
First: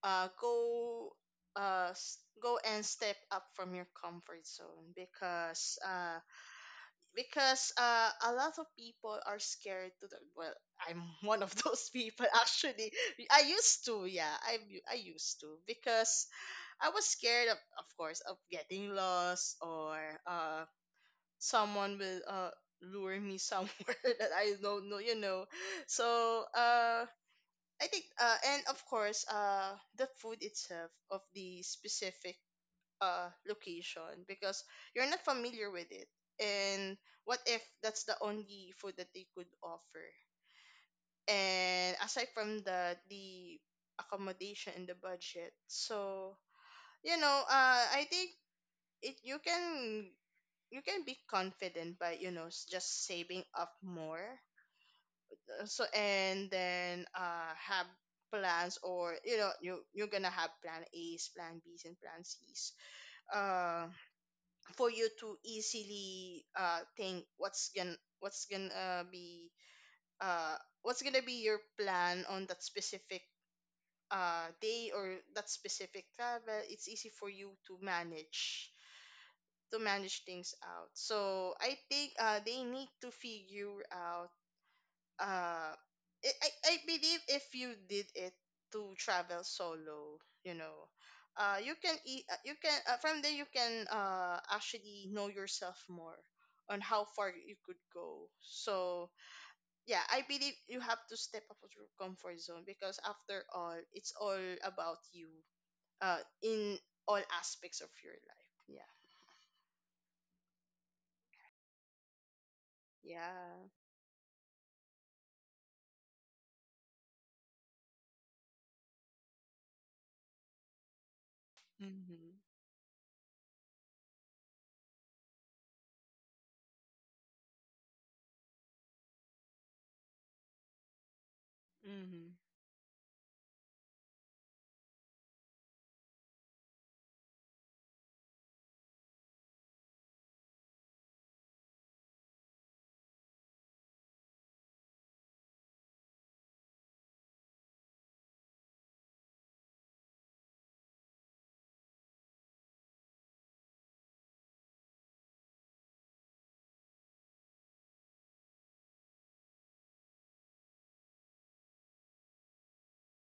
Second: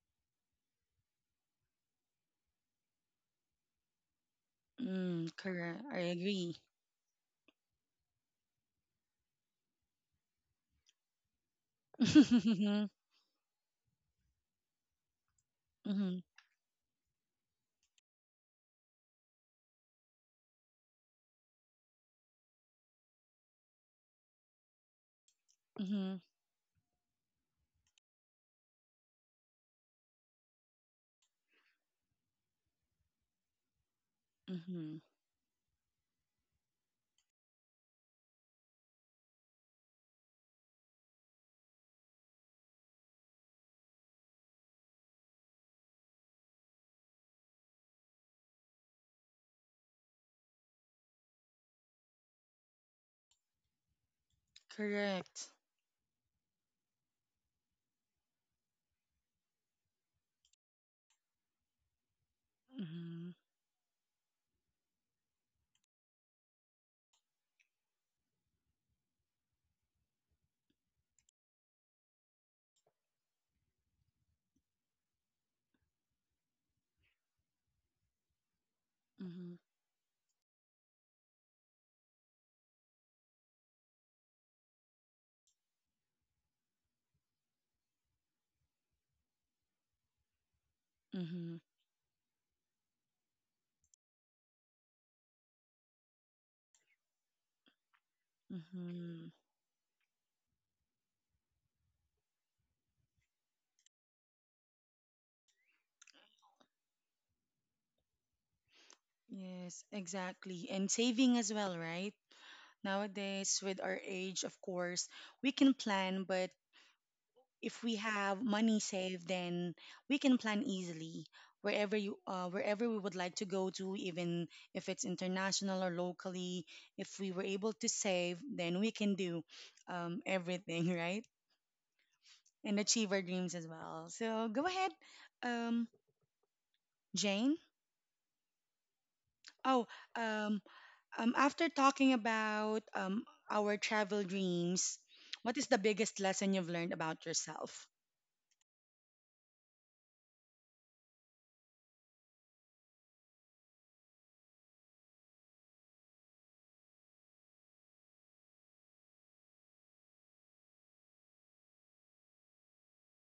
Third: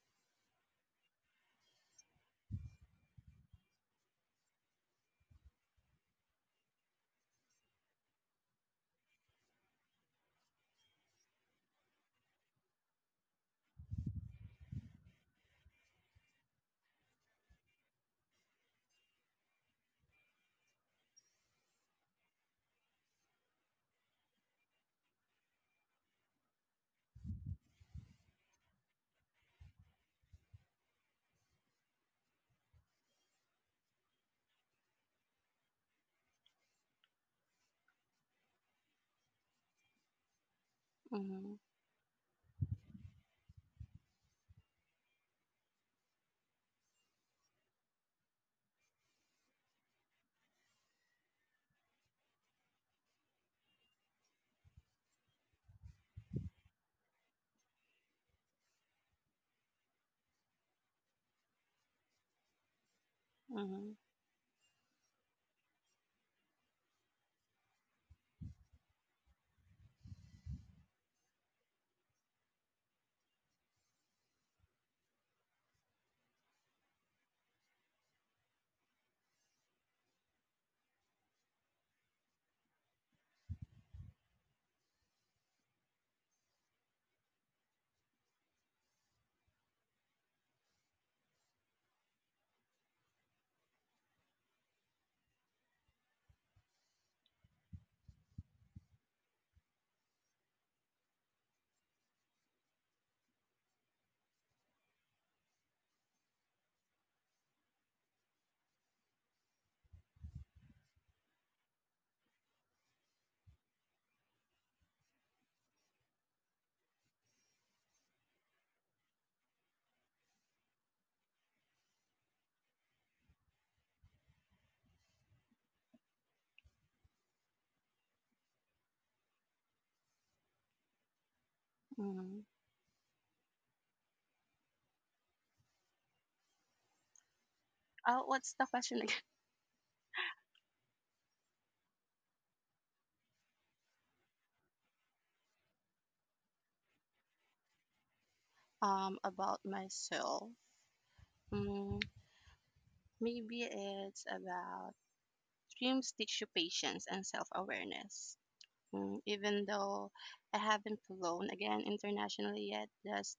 go, go and step up from your comfort zone, Mm, because correct, I uh agree. because uh a lot of people are scared to the, well, I'm one of those people, Mm-hmm, actually. I used to, yeah. I used to mm-hmm, because I was scared of course, of getting lost, or uh someone will lure me somewhere that I don't know, you know. So I think, and of course, the food itself of the specific location, because mm-hmm. you're not familiar with it. And what if that's the only food that they could offer? mm-hmm, And aside from that, the accommodation and the budget. So, you know, I think it, you can, you can be confident by, you know, just saving up more. Correct. So and then have plans, or, you know, you, you're gonna have plan A's, plan B's, and plan C's, Mhm. uh mm-hmm, for you to easily think what's gonna, uh what's gonna be your plan on that specific day, or that specific travel, it's easy for you to manage, Mm-hmm. to manage things out. So I think, they need to figure out. Uh, I, I, I believe if you did it to travel solo, you know, Mm-hmm. You can, you can, from there you can, actually know yourself more on how far you could go. So Mm-hmm. yeah, I believe you have to step out of your comfort zone, because after all, it's all about you. In all aspects of your life. Yeah. Yes, exactly. And saving as well, right? Nowadays, with our age, of course, we can plan, but if we have money saved, then we can plan easily Yeah. Mm-hmm. wherever we would like to go to, even if it's international or locally. If we were able to save, then we can do everything, right? Mhm. mm-hmm. And achieve our dreams as well. So go ahead, um, Jane. Oh, what's the question again? Oh, um, after talking about our travel dreams, what is the biggest lesson you've learned about yourself? About myself. Mm, Maybe it's about dreams teach you patience and self-awareness. Even though I haven't flown again internationally yet. Does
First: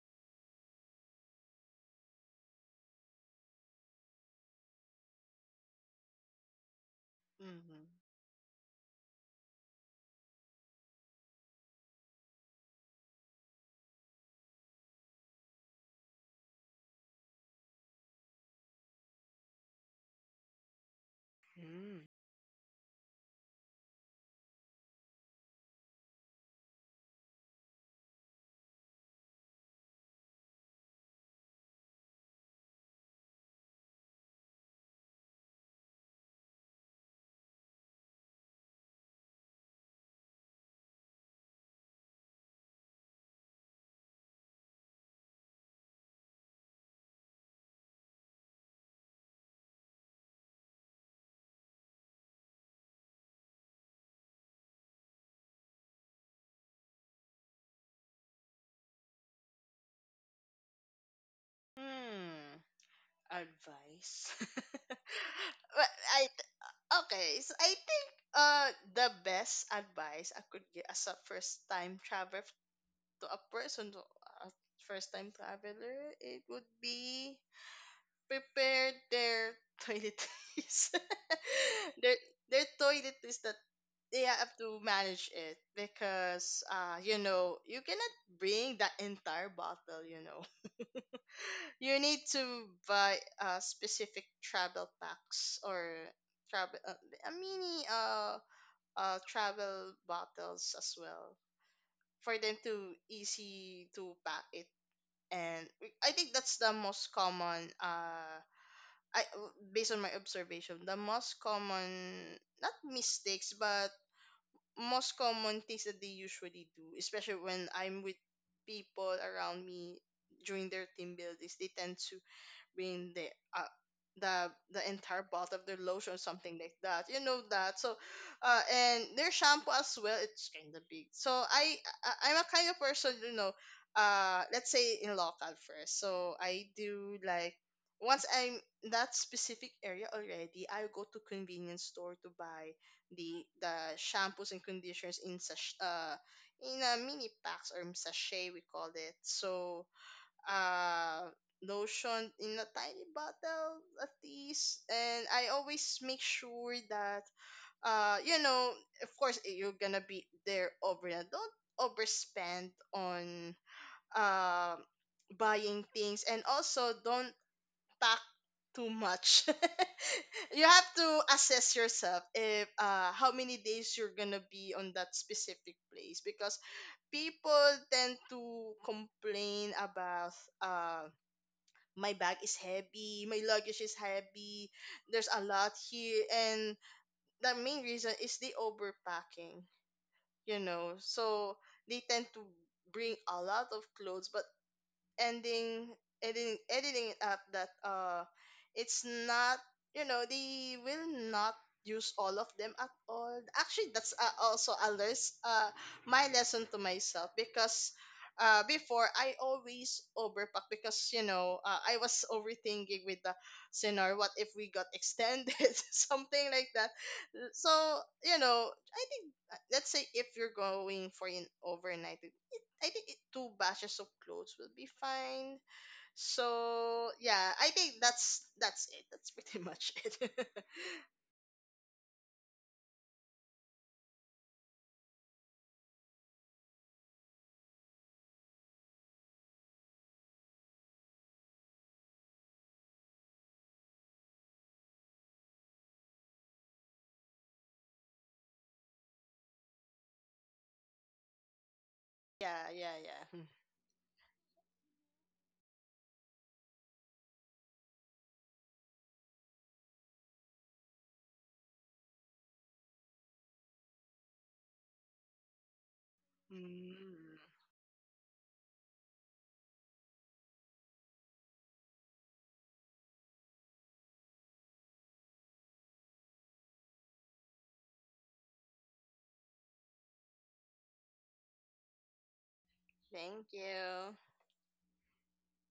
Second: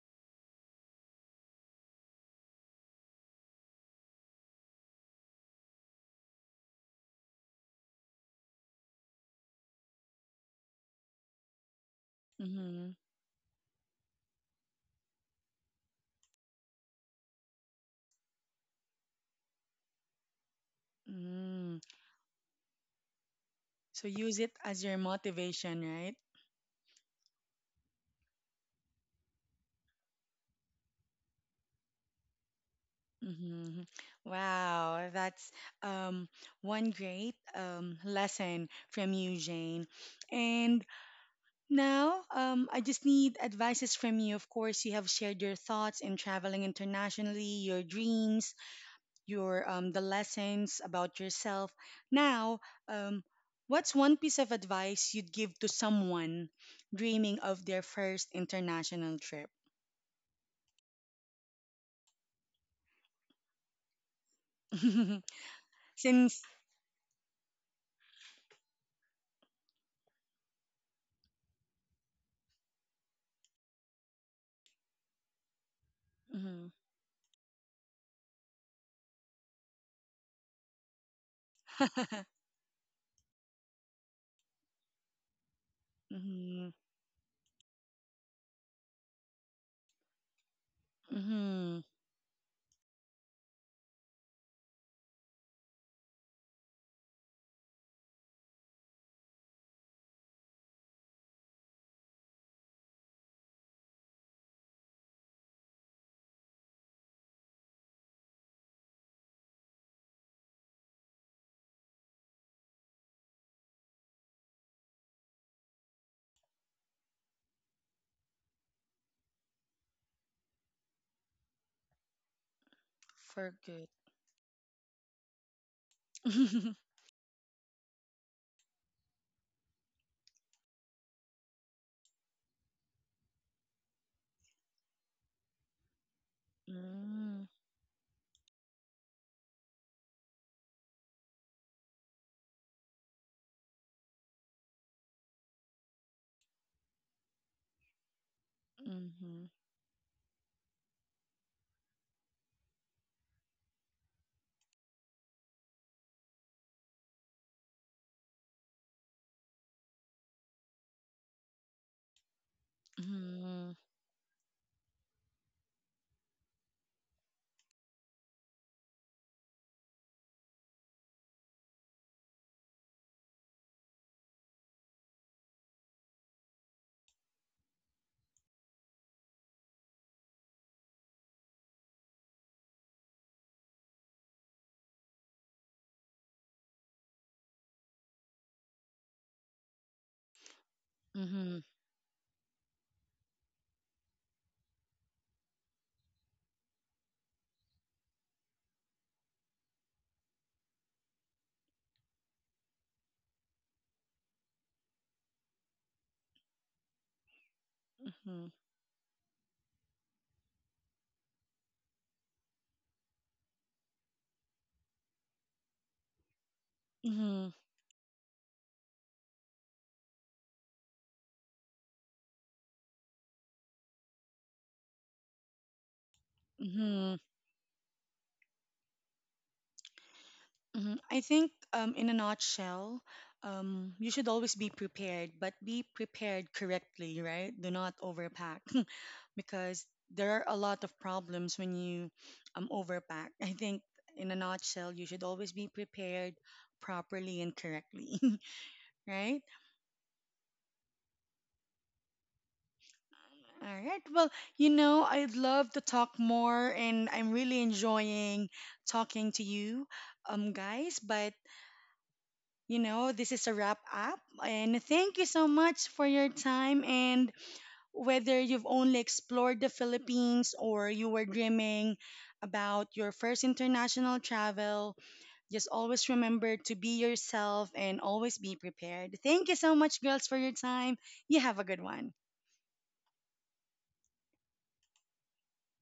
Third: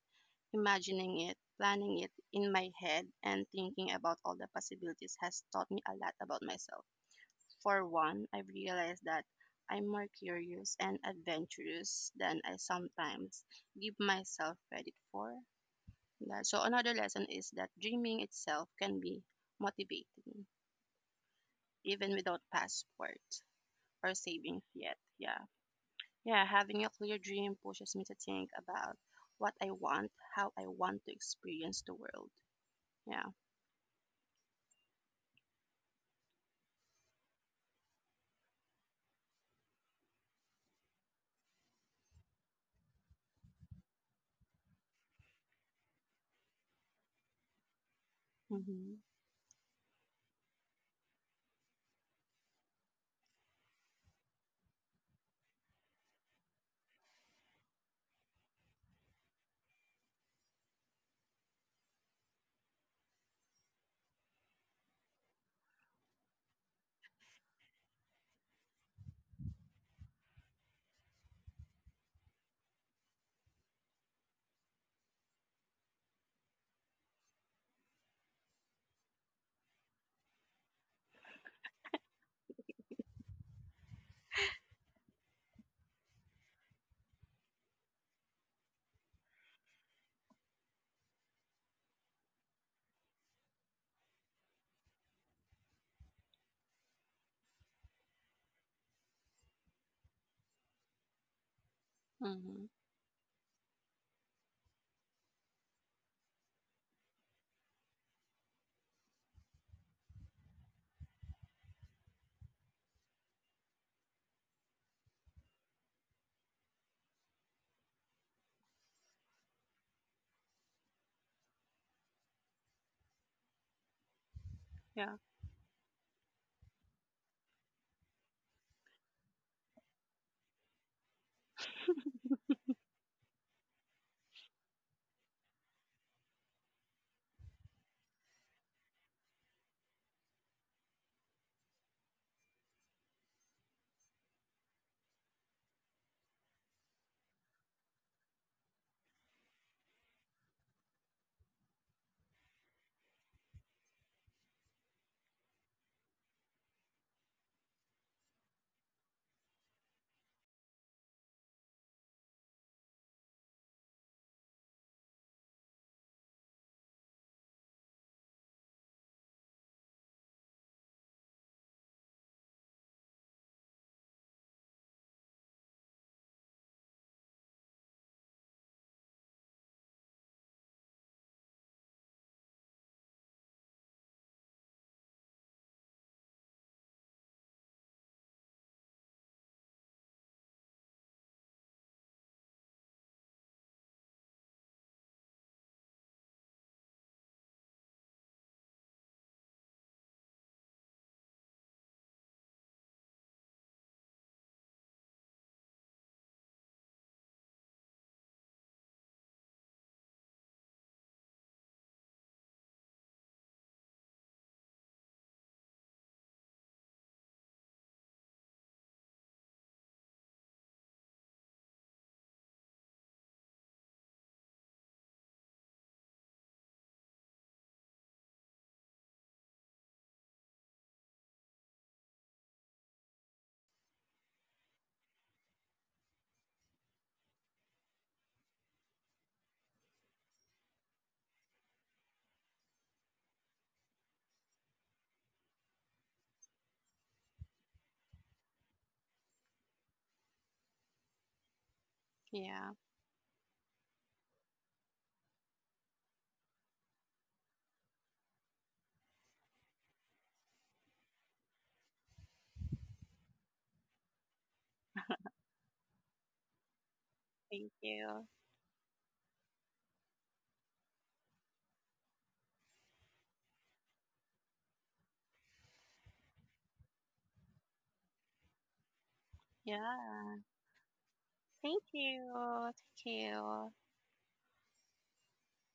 Imagining it, planning it in my head, and thinking about all the possibilities has taught me a lot about myself. For Mhm. one, I've realized that I'm more curious and adventurous than I Mm-hmm. sometimes give myself credit for. Yeah, so, another lesson is that dreaming itself can be motivating, Mm. Mm. even without passport So or use it savings as yet. your Yeah. motivation, right? Yeah, having a clear dream pushes me to think about what I want, how I want to experience the world. Yeah. Mm-hmm. Wow, that's um, one great lesson from you, Jane. And now I just need advices from you. Of course, you have shared your thoughts in traveling internationally, your dreams, Mhm, your the lessons about yourself. Now, um, what's one piece of advice you'd give to someone dreaming of their first international trip? Hmm. Advice. Well, I Since. okay. So I think the best advice I could give, as a first time traveler, to a person, to a first time traveler, it would Mhm. be prepare their toiletries. their their toiletries, that they have to manage it, because Mhm. You know, you cannot bring the entire bottle, you know. Mhm. You need to buy a specific travel packs, or travel, a mini, travel bottles as well, for them mhm. to easy to pack it. And I think that's the most common, I based on my observation, the most common, not mistakes, but most common things that they usually do, especially when I'm with people around me during their team buildings. They tend to being the, For uh, good. the Yeah, entire bottle of their lotion, or something like that. You know that. So, and their shampoo as well, it's kind of big. So I'm a kind of person, you know. Let's say in local first. So I do Mhm. like, once I'm in that specific area already, I go to convenience store to buy the, shampoos and conditioners, in such, in a mini packs, or sachet we call it. Mhm. So uh lotion in a tiny bottle at least. And I always make sure that, you know, of course, you're gonna be there over and don't overspend on Mhm. uh buying things. And also, don't pack too much. You have to assess yourself, if how many days you're gonna be on that specific place. Because people tend to complain about, uh my bag is heavy, my luggage is heavy, there's a lot here. And the main reason is the overpacking, you know. So Mhm. they tend to bring a lot of clothes, but ending, editing it up, that it's not, you know, they will not use all of them at all, actually. That's also a, my lesson to myself. Because Mhm. Before, I always overpack, because, you know, I was overthinking with the scenario, what if we got extended, something like that. Mhm. So, you know, I think, let's say if you're going for an overnight, I think it, two batches of clothes will be fine. So Mhm. yeah, I think that's it. That's pretty much it. Mhm. I think, in a nutshell, you should always be prepared, but be prepared correctly, right? Do not overpack because there are a lot of problems when you overpack. I think, in a nutshell, you should always be prepared properly and correctly, right? Yeah, yeah. yeah, yeah. All right. Well, I'd love to talk more, and I'm really enjoying talking to you, guys, but this is a wrap up. And thank you so much for your Hmm. time. And Mm, Thank you. whether you've only explored the Philippines or you were dreaming about your first international travel, just always remember to be yourself and always be prepared. Thank you so much, girls, for Yeah. your time. You have a good Thank one. you. Thank thank you. you.